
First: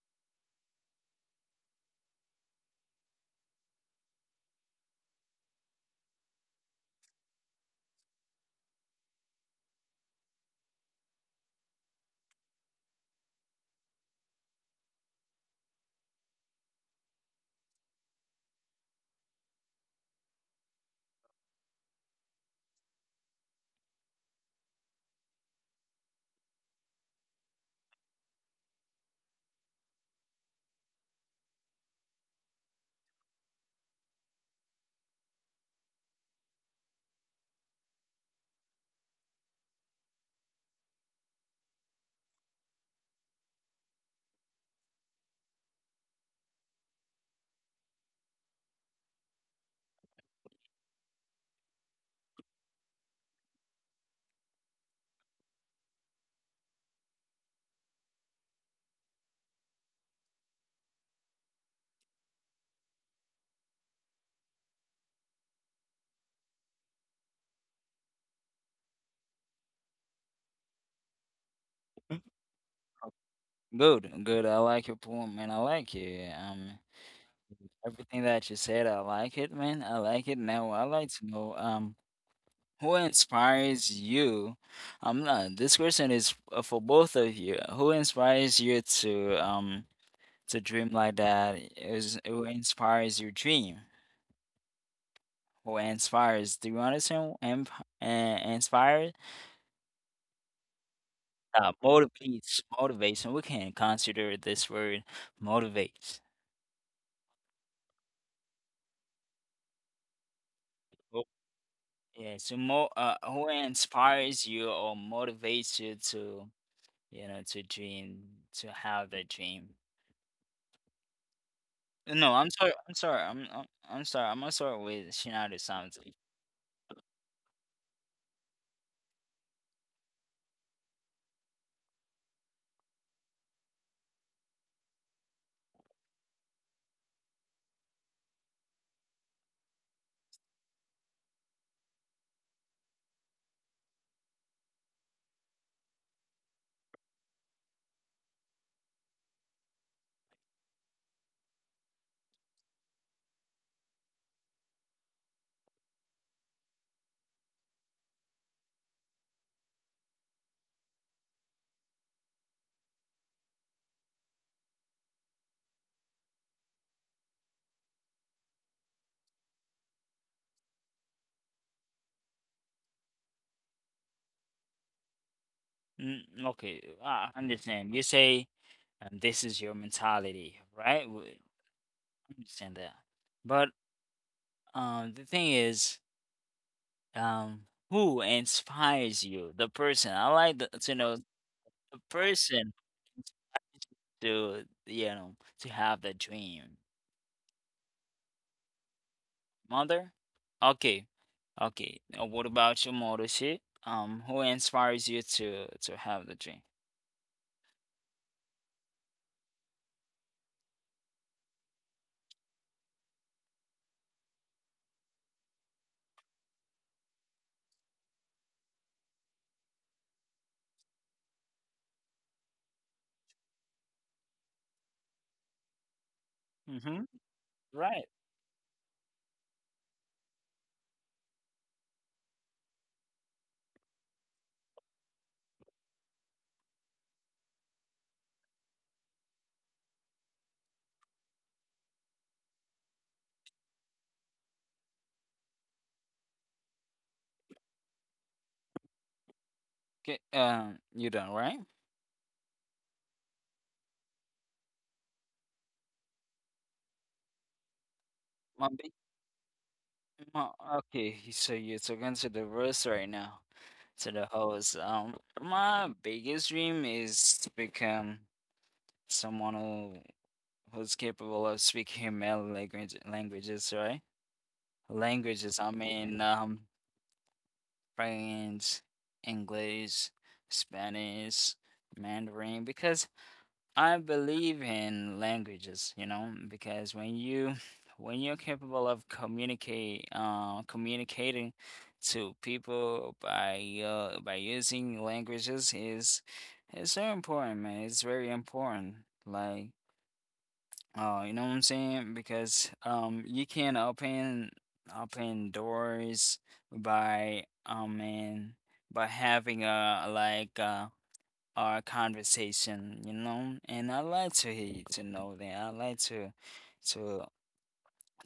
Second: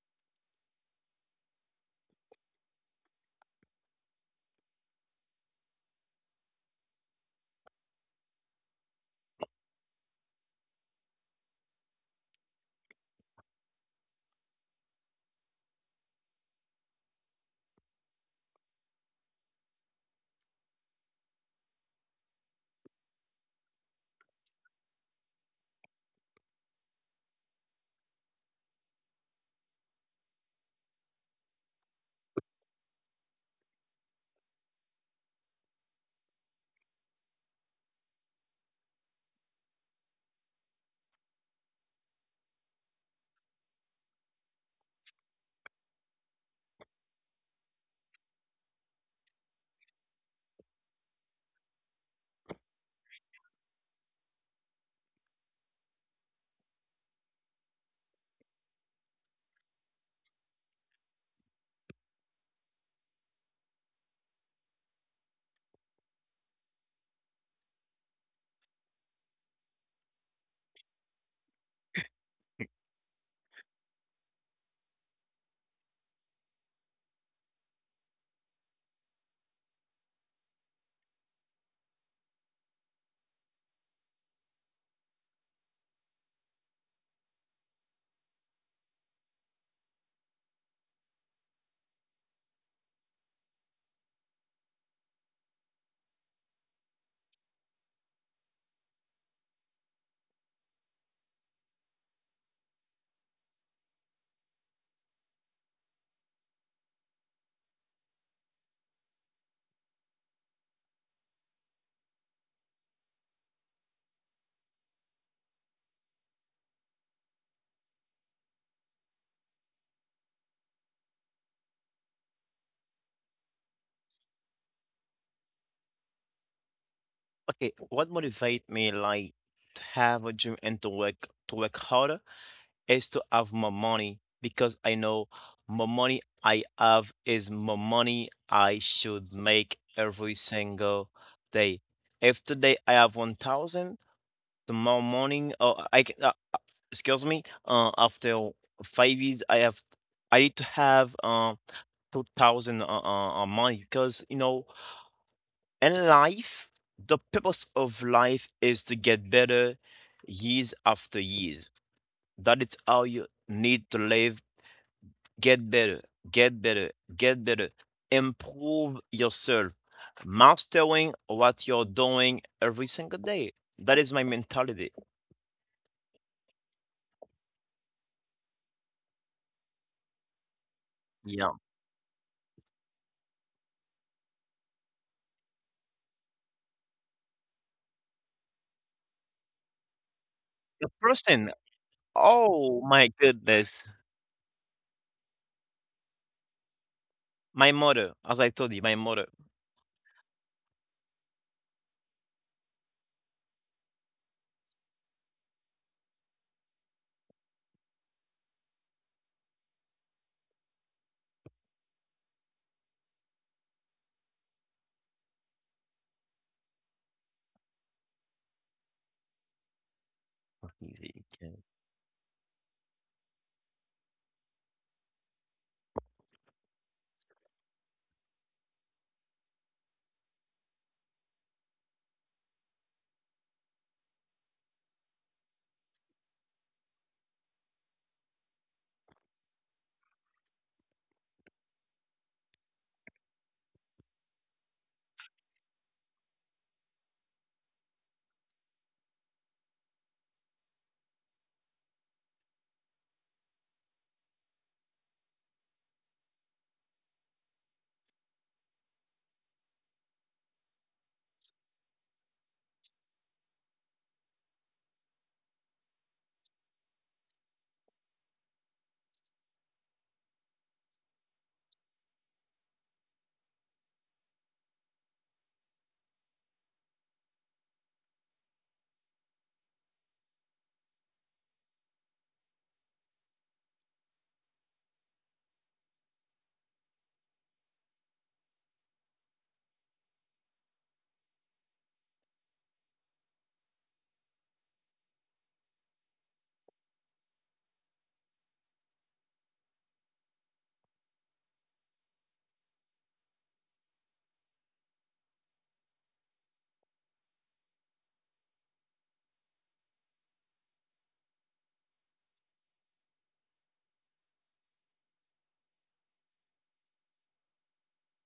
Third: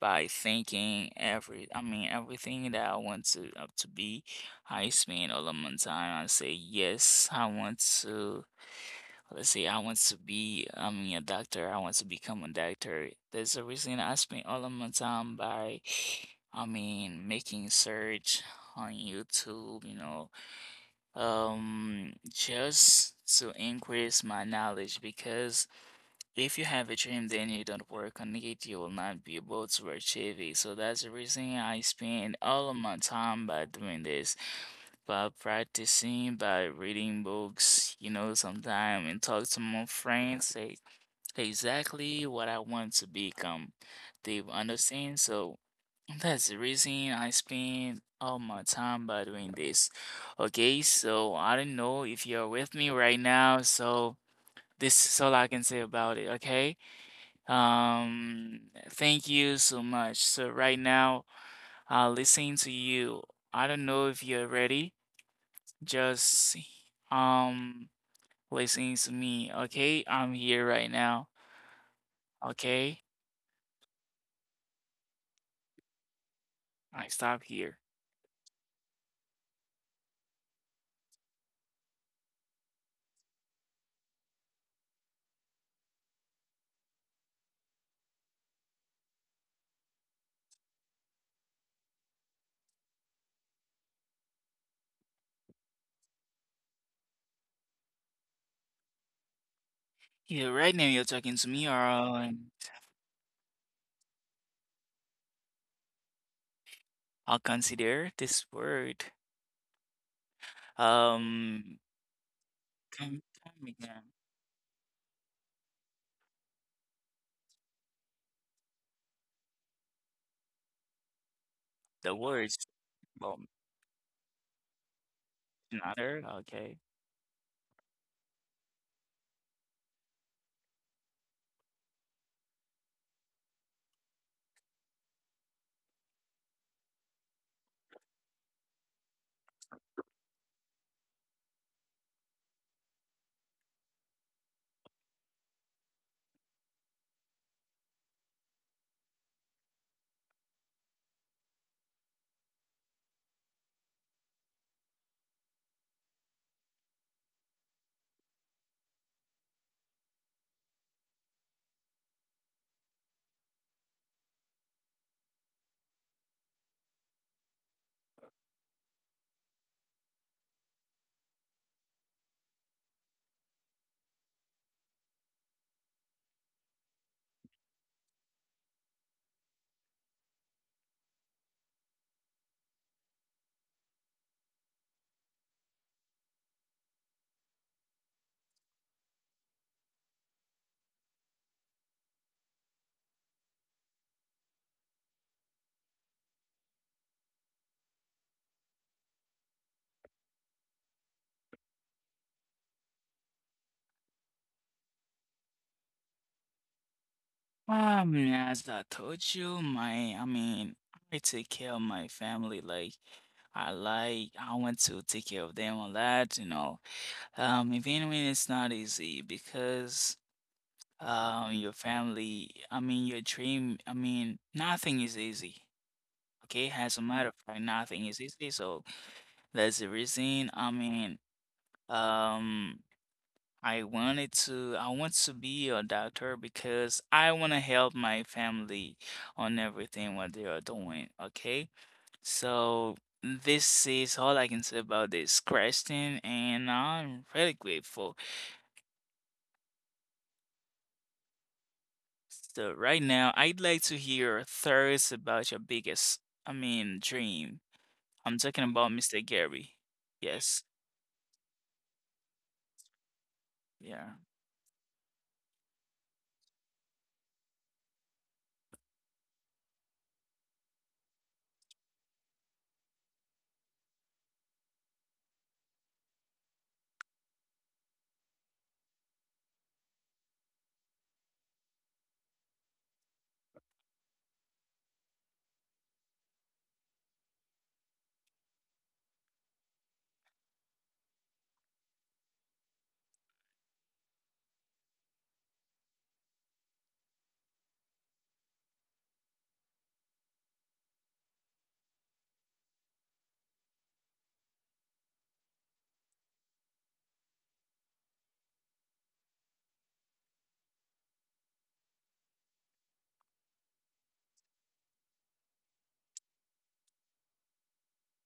by thinking everything that I want to be. I spend all of my time. I say, yes, I want to, let's say, I want to be, a doctor. I want to become a doctor. That's the reason I spend all of my time by, making search on YouTube, just to increase my knowledge, because if you have a dream, then you don't work on it, you will not be able to achieve it. So that's the reason I spend all of my time by doing this, by practicing, by reading books, you know, sometime, and talk to my friends, say exactly what I want to become. They understand. So that's the reason I spend all my time by doing this. Okay, so I don't know if you're with me right now, so this is all I can say about it, okay? Um, Thank you so much. So right now, listening to you, I don't know if you're ready. Just um, listening to me. Okay, I'm here right now. Mm. Okay, Good, good. I like your poem, man. I like it. I stop here. Everything that you said, I like it, man. I like it. Now, I like to know, who inspires you? This question is for both of you. Who inspires you to dream like that? Is who inspires your dream who inspires do you understand? Inspire, Yeah, right now you're talking to me, or motivates, motivation, we can consider this word, motivates. I'll consider this word. Oh. Um, Yeah, so come, who come again. inspires you or motivates you to, you know, to have the dream? The No, i'm words, sorry i'm sorry well, i'm i'm, I'm sorry I'm gonna start with Shinado sounds. another. Okay. Okay, what motivates me like to have a dream and to work harder is to have more money because I know more money I have is more money I should make every single day. If today I have 1,000, tomorrow morning or I can excuse me, after 5 years, I have I need to have 2,000 money because you know in life the purpose of life is to get better years after years. That is how you need to live. Get better, get better, get better. Improve yourself, mastering what you're doing every single day. That is my mentality. Mm, okay, I understand. You say, this is your mentality, right? Yeah. I understand that. But, the thing is, um, who inspires you? The person. I like the, The to know person, the person oh my goodness. to, you know, to have the dream. My mother, as I told you, my mother. Mother. Okay, okay. Now, what about your mother? She, who inspires you to have the dream? As I told you, I take care of my family. Like, I want to take care of them a lot, you know. Even when it's not easy, because, your family, your dream, nothing is easy. Okay, as a Mm-hmm. matter of fact, Right. nothing is easy. So that's the reason, um, I want to be a doctor, because I want to help my family on everything what they are doing, okay? So this is all I can say about this question, and I'm really grateful. Okay. You done, right? So right now I'd like to hear thoughts about your biggest, dream. I'm talking Mom. about Mr. Gary. Oh, Yes. okay, so you're talking to the verse right now, Yeah. to the host. My biggest dream is to become someone who who's capable of speaking many languages, right? Languages, I mean, French, English, Spanish, Mandarin, because I believe in languages, you know, because when you, when you're capable of communicate communicating to people by, by using languages, is so important, man. It's very important. Like, you know what I'm saying? Because, you can open doors by, man, by having a like. Our conversation, you know? And I like to hear you to know that. I like to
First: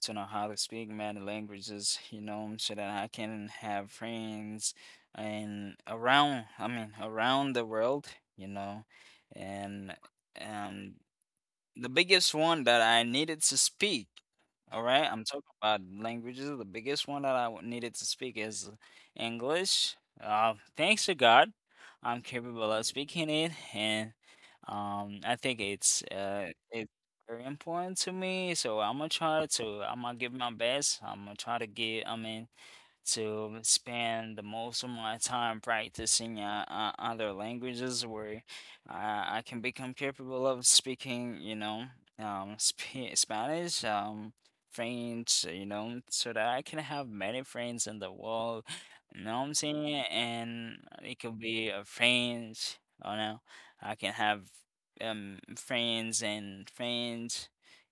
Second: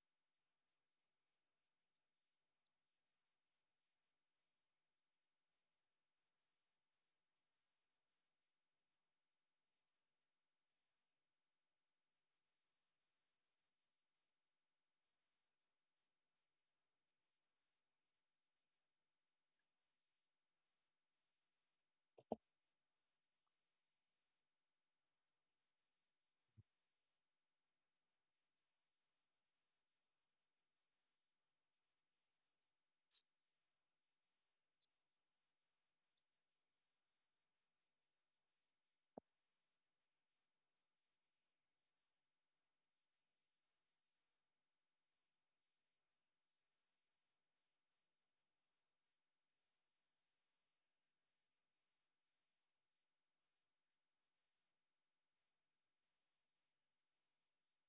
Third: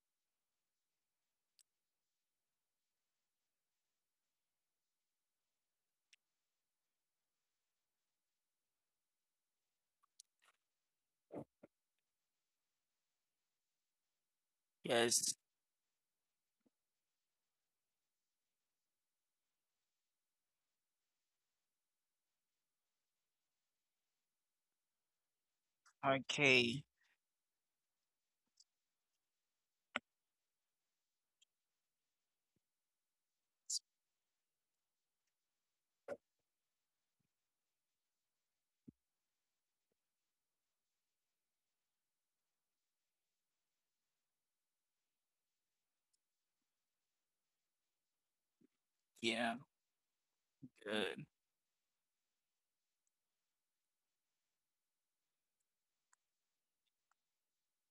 to know how to speak many languages, you know, so that I can have friends and around, I mean, around the world, you know. And um the biggest one that I needed to speak, all right? I'm Yes. talking about languages. The biggest one that needed to speak is English. Thanks to God, I'm capable of speaking it, and, I think Okay. it's very important to me. So I'm gonna try to. I'm gonna give my best. I'm gonna try to get. I mean, to spend the most of my time practicing other languages where I can become capable of speaking, you know, sp Spanish, French, you know, so that I can have many friends in the world. You know what I'm Yeah. saying? And it Good. could be a friends, oh no, I can have friends and friends,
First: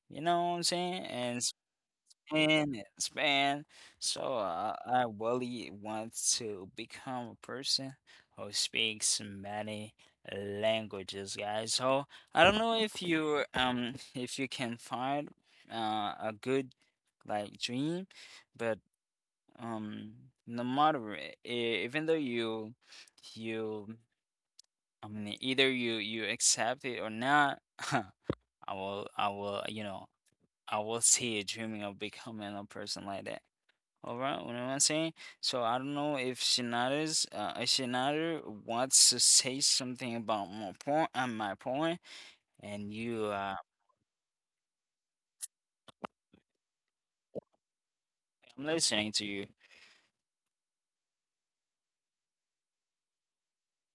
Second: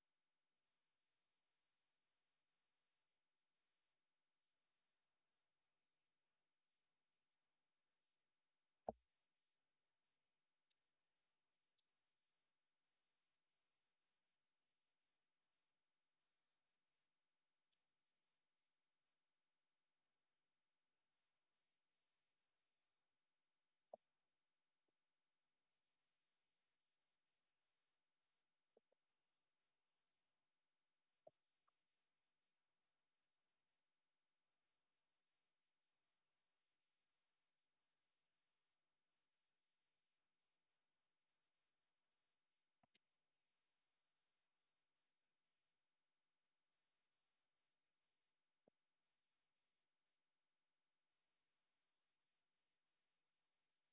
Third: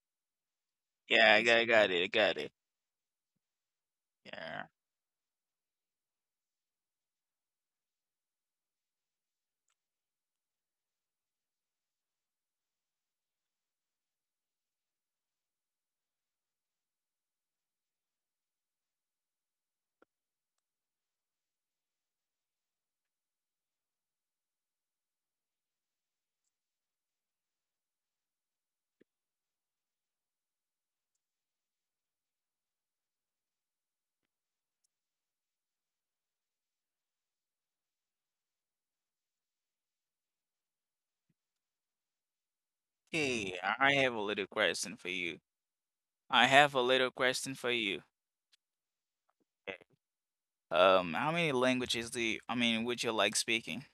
you know what I'm saying? Yeah, I And got, I got it. in span. So, Yeah. I really want to become a person who speaks many languages, guys. So I don't know if you if you can find a good like dream, but, um no matter even though you I mean, either you accept it or not, I I will, you know, I will see you dreaming of becoming a person like that. All right, what am I saying? So I don't know if Shinada's if Shinada wants to say something about my point, and you, Hey, I have a little question for you. I have a little question for you. I'm listening to you. Okay. How many languages do you, would you like speaking?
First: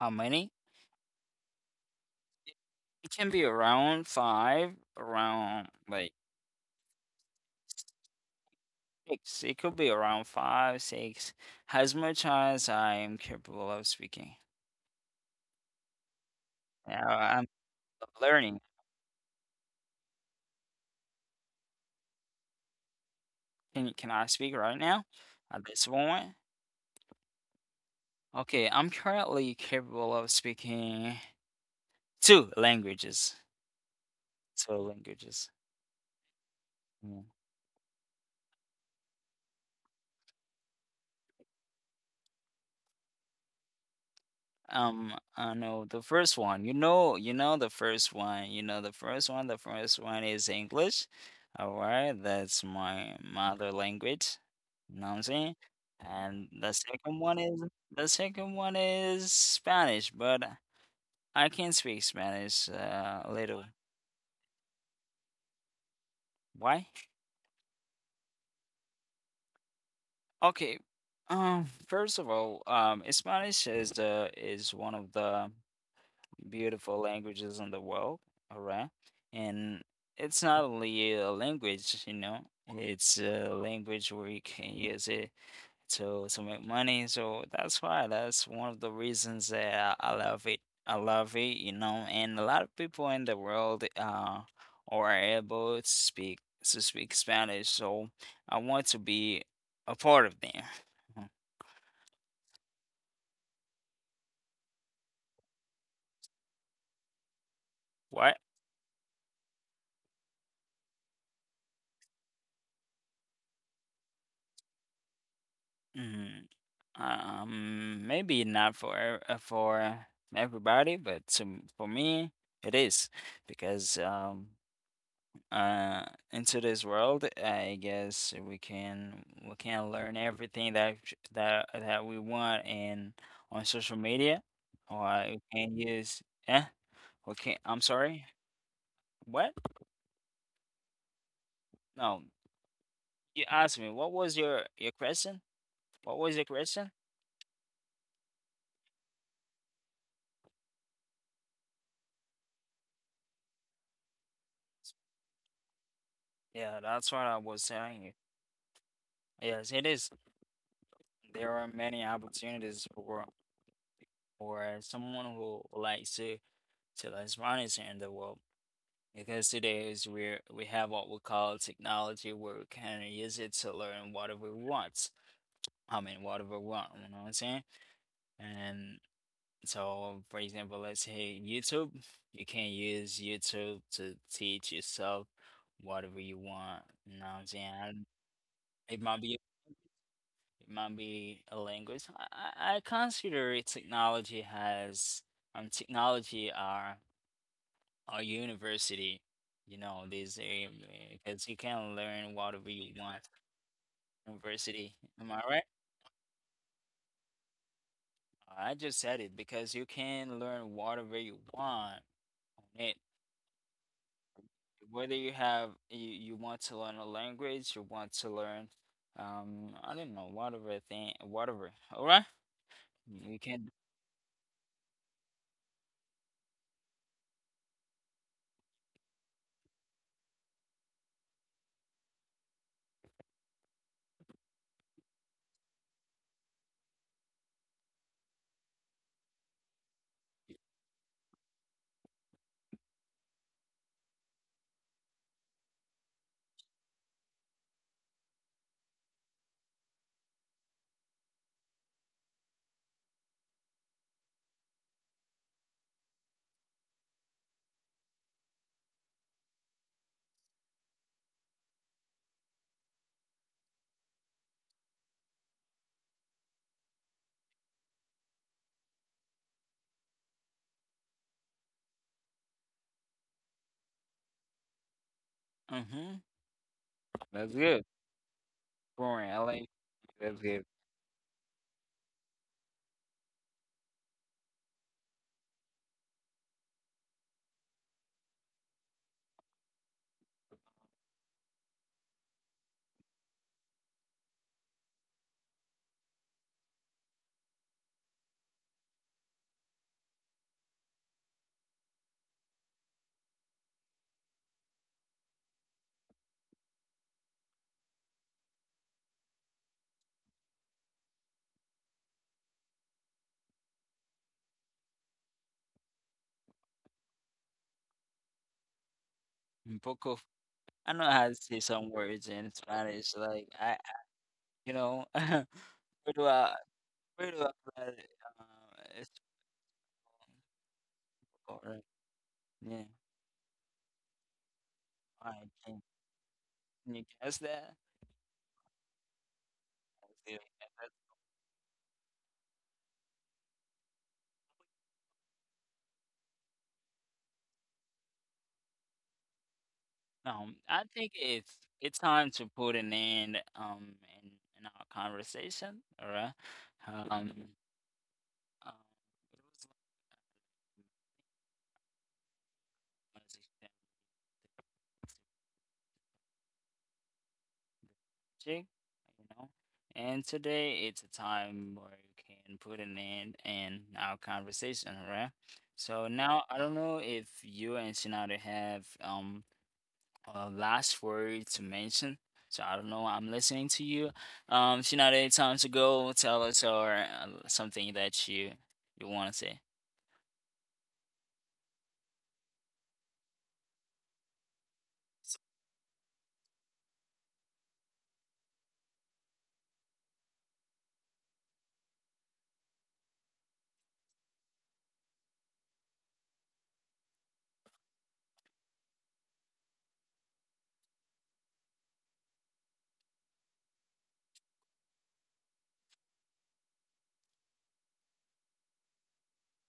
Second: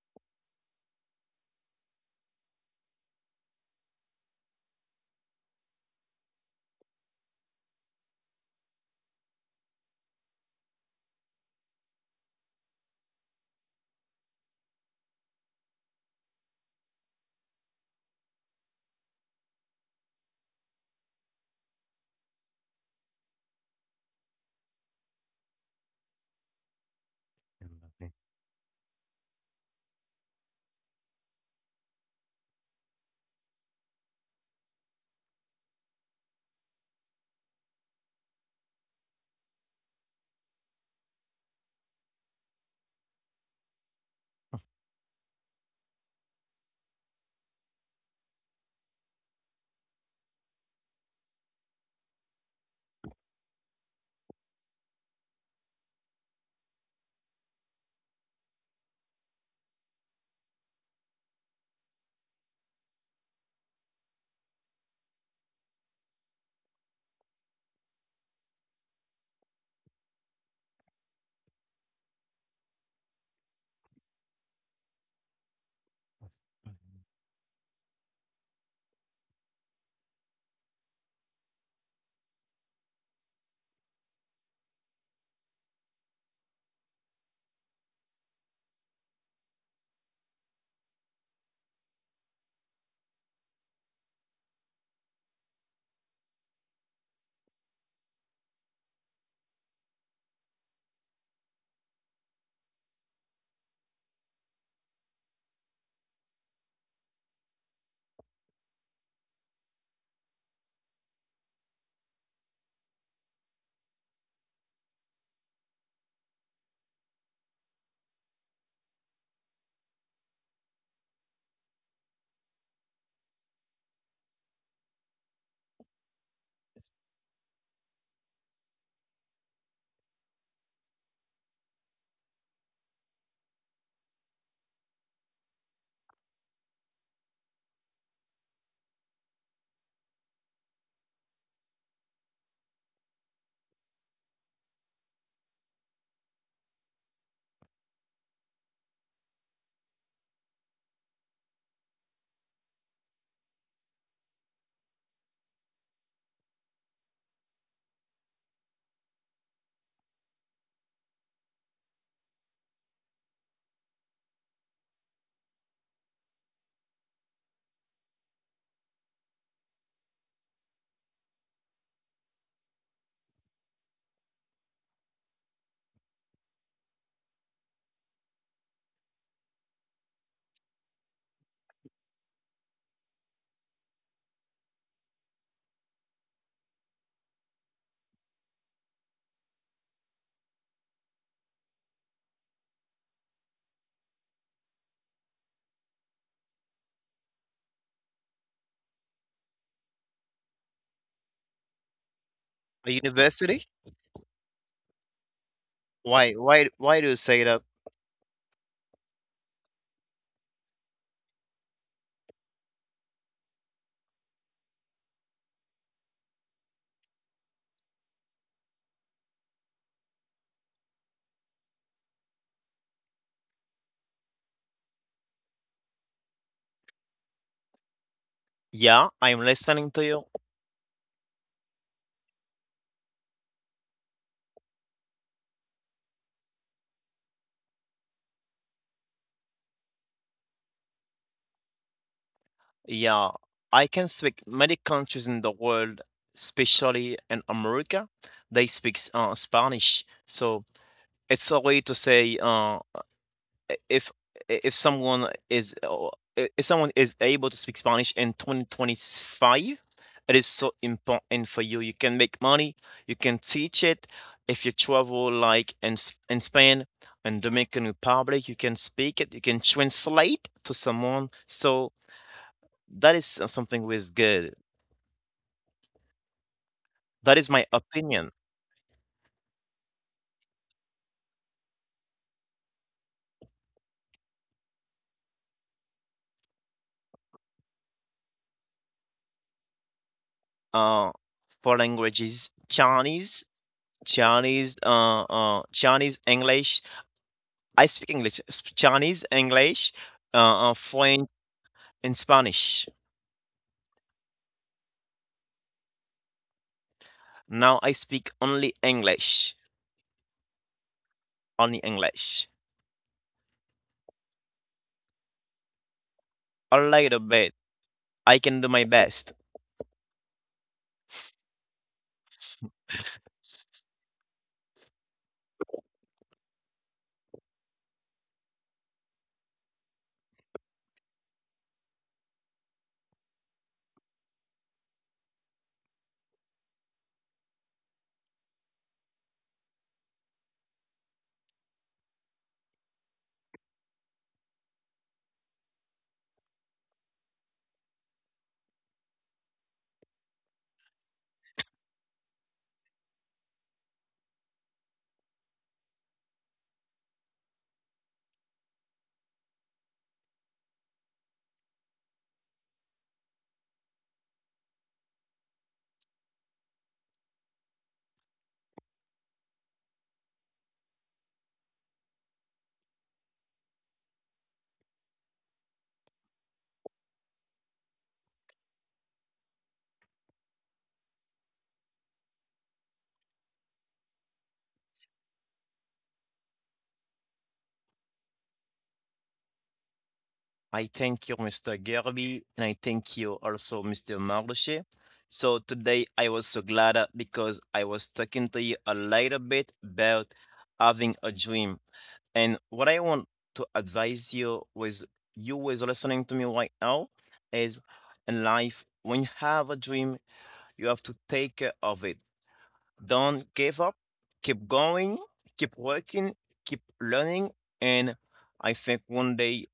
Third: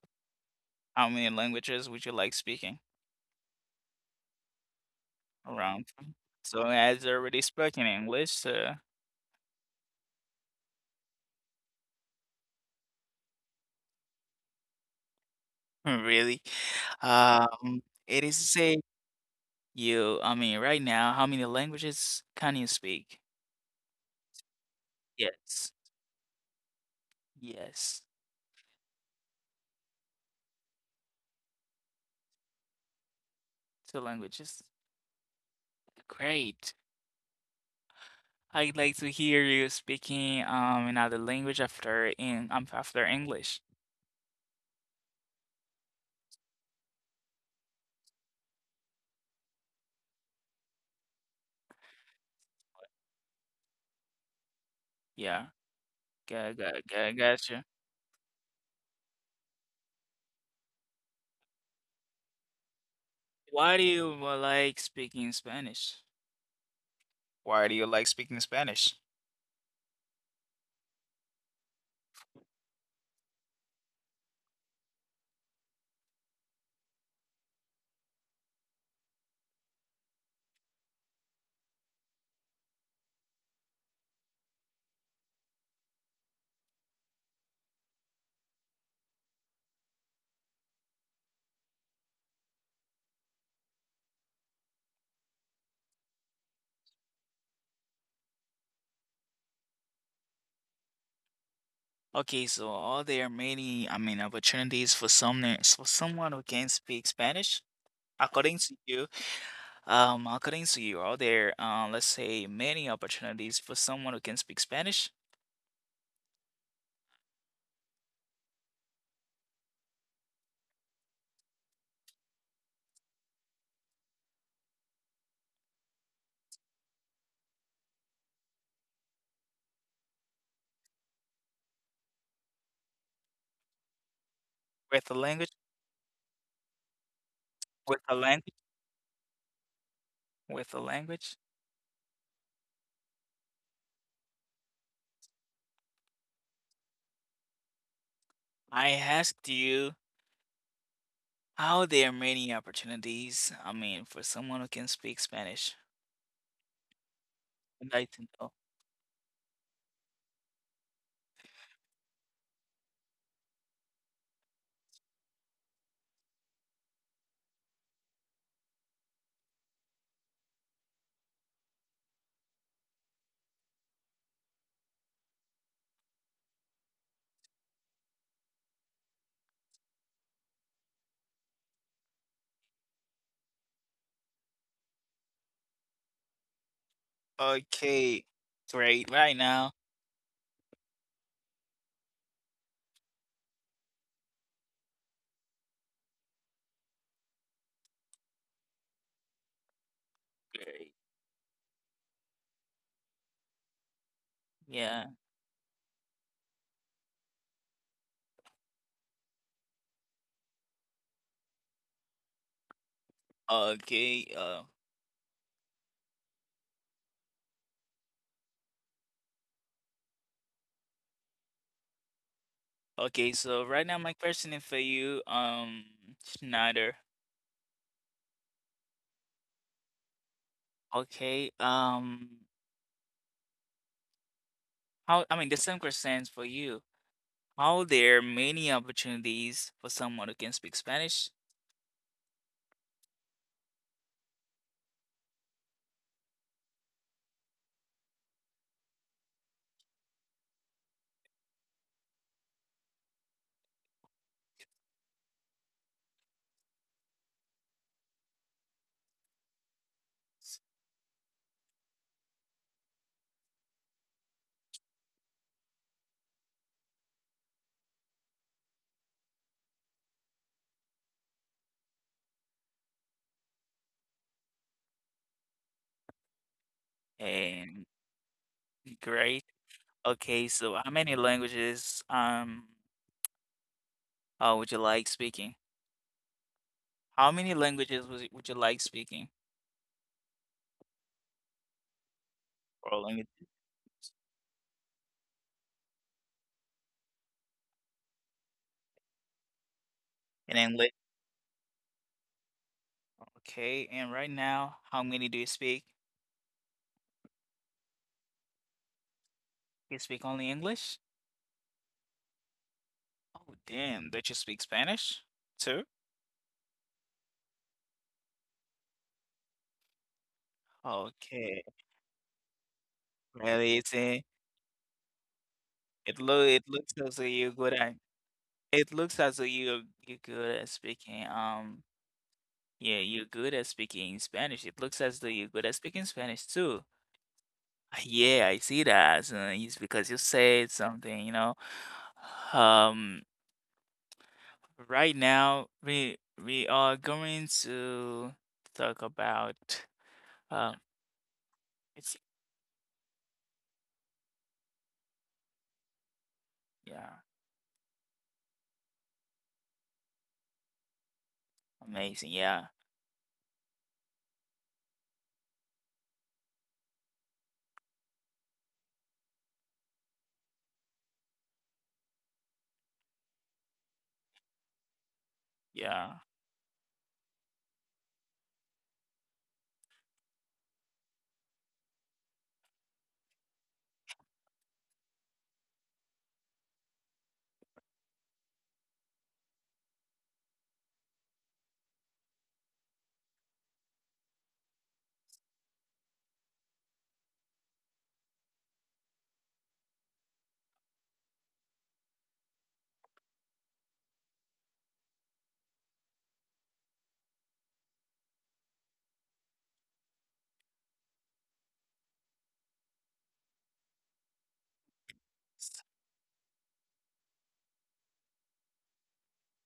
How many? How many languages would you like speaking It can be around five, around around? like So as already spoken English, so six. It could be around five, six, as much as I am capable of speaking. really, Now I'm um, it is to learning. say you, right now, how many languages can you speak? Can I speak right now? At Yes. this moment? Yes. Okay, I'm currently capable of speaking two languages. Two languages. So languages. Great. Mm. I'd like to hear you speaking another language after in after English. I know the first one. You know the first one. You know the first one. The first one is English. All right, that's my mother language. You know what I'm Yeah, saying? And the second one got you. is the second one is Spanish, but I can speak Spanish a little. Why do you like speaking Spanish? Why? Why do you like speaking Spanish? Okay. First of all, Spanish is the is one of the beautiful languages in the world, all right? And it's not only a language, you know, it's a language where you can use it to make money. So that's why that's one of the reasons that I love it. I love it, you know, and a lot of people in the world are able to speak Spanish, so I want to be a part of them. Okay, so are there many, opportunities for someone, who can speak Spanish? What? According to you, according to you, are there, let's say, many opportunities for someone who can speak Spanish Mm-hmm. Maybe not for for everybody, but to, for me, it is because uh in today's world, I guess we can learn everything that that we want in on social media, with a or we language, can use eh we can, I'm with a sorry, language, what? with a language? No, you asked me what was your question, what was your question? I asked you, how there are many opportunities. I mean, for someone who can speak Spanish, Yeah, that's what I was I'd telling like you. to know. Yes, it is. There are many opportunities for someone who likes to learn Spanish in the world, because today is where we have what we call technology, where we can use it to learn whatever we want. I mean, whatever we want, you know what I'm saying? And so, for example, let's say YouTube, you can use YouTube to teach yourself whatever you want, you know what I'm saying? And Okay, it great. might Right be now, it might be a language. I consider it technology has technology are a university. You know, this great. because you can learn whatever A you want. university? University, Yeah. am I right? Why do you say that? I just said it because you can learn whatever you want on it. Okay. Whether you have you, you want to learn a language, you want to learn I don't know, whatever thing, whatever. All right, Okay. you So can. right now, my question is for you, Schneider. Yeah, I'm listening to you. Okay. How? I mean, the same question is for you. How there are many opportunities for someone who can speak Spanish? Yeah, I can speak many countries in the world, especially in America. They speak Spanish, so it's a way to say if if someone is if someone is able to speak Spanish in 2025, it is so important for you. You can make money, you can teach it. If you travel like in Spain and Dominican Republic, you can speak it, you can translate to someone. So that is s something who is good. Mm-hmm. That is That's my good. And opinion. Boring. I great. like Okay. okay, So how many languages would you like speaking? How many languages would would you like speaking? Uh, four languages: Or languages Chinese, English. I speak Chinese, English, in English? French, and Spanish. Okay, and right now, how many do you speak? Now I speak only English, You speak only English? only English. Oh, damn. Don't you speak Spanish too? A little bit. I can do my best. un poco. I know how to say Okay, some words in Spanish. Like I, amazing. you know, pero It looks as though pero you're good hablar at, it es looks as though you're good at speaking. or, yeah, Yeah, you're good at speaking Spanish. It looks as though I you're good at can, speaking Spanish too. can you guess that? Ah, yeah, I see that. So it's because you Yeah, said that- something, you know. Um, Right now, we are going to talk about uh, I think it's it's time to put an end in our conversation. All right. yeah, Um, um, it was amazing, yeah, like, you know. And today it's a time where you can put an end in our conversation, right? So yeah. now I don't know if you and Shinada have a last word to mention. So I don't know. I'm listening to you. Shinada, it's time to go. Tell us or something that you want to say. I thank you, Mr. Gerby, and I thank you also, Mr. Marluche. So today I was so glad because I was talking to you a little bit about having a dream. And what I want to advise you with listening to me right now is in life, when you have a dream, you have to take care of it. Don't give up. Keep going. Keep working. Keep learning. And I think one day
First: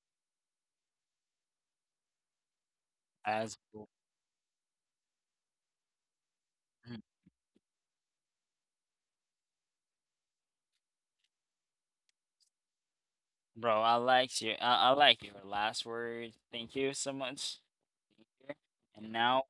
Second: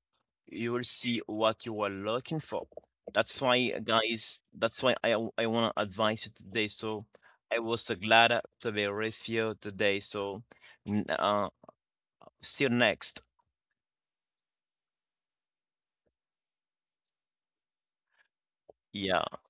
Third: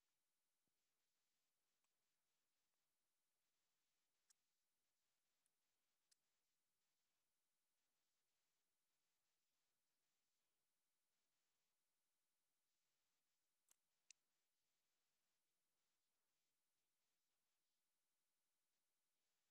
you will see what you are looking for. That's As why, guys, that's why I want to advise you today. mhm. So I was so glad to be with you today. So n- uh, see you next. Bro, I like you. I like your last word. Thank you so much. Thank you. And now Yeah.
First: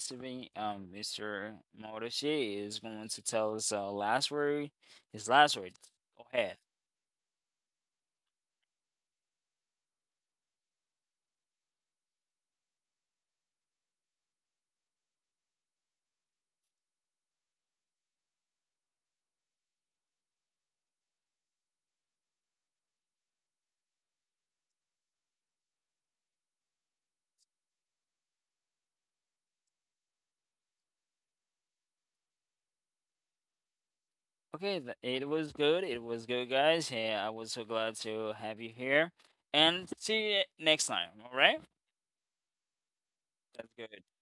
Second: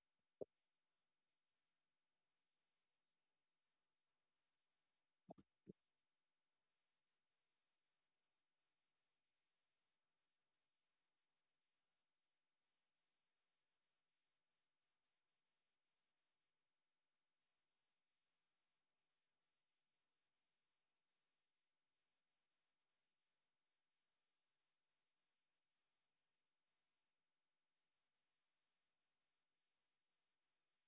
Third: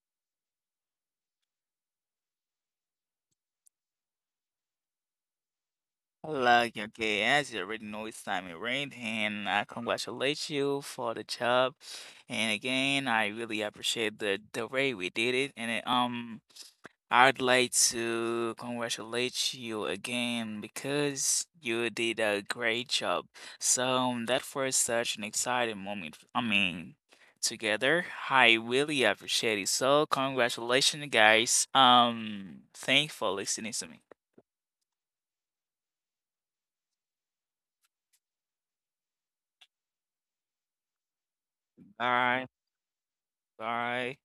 receiving Mr. Moroshi is going to tell us last word, his last word. Go ahead. Like okay, as you already know, it's time it rained, and I congratulate you for the job. And again, I really appreciate the way we did it, and it. I'd like to congratulate you again, because you did a great job. So that was such an exciting moment. I mean, together, I really appreciate it. So congratulations, guys. Thanks for listening to me. Okay, it was good. It was good, guys. Yeah, I was so glad to have you here, and see you next time. All right, Bye. that's good. Bye.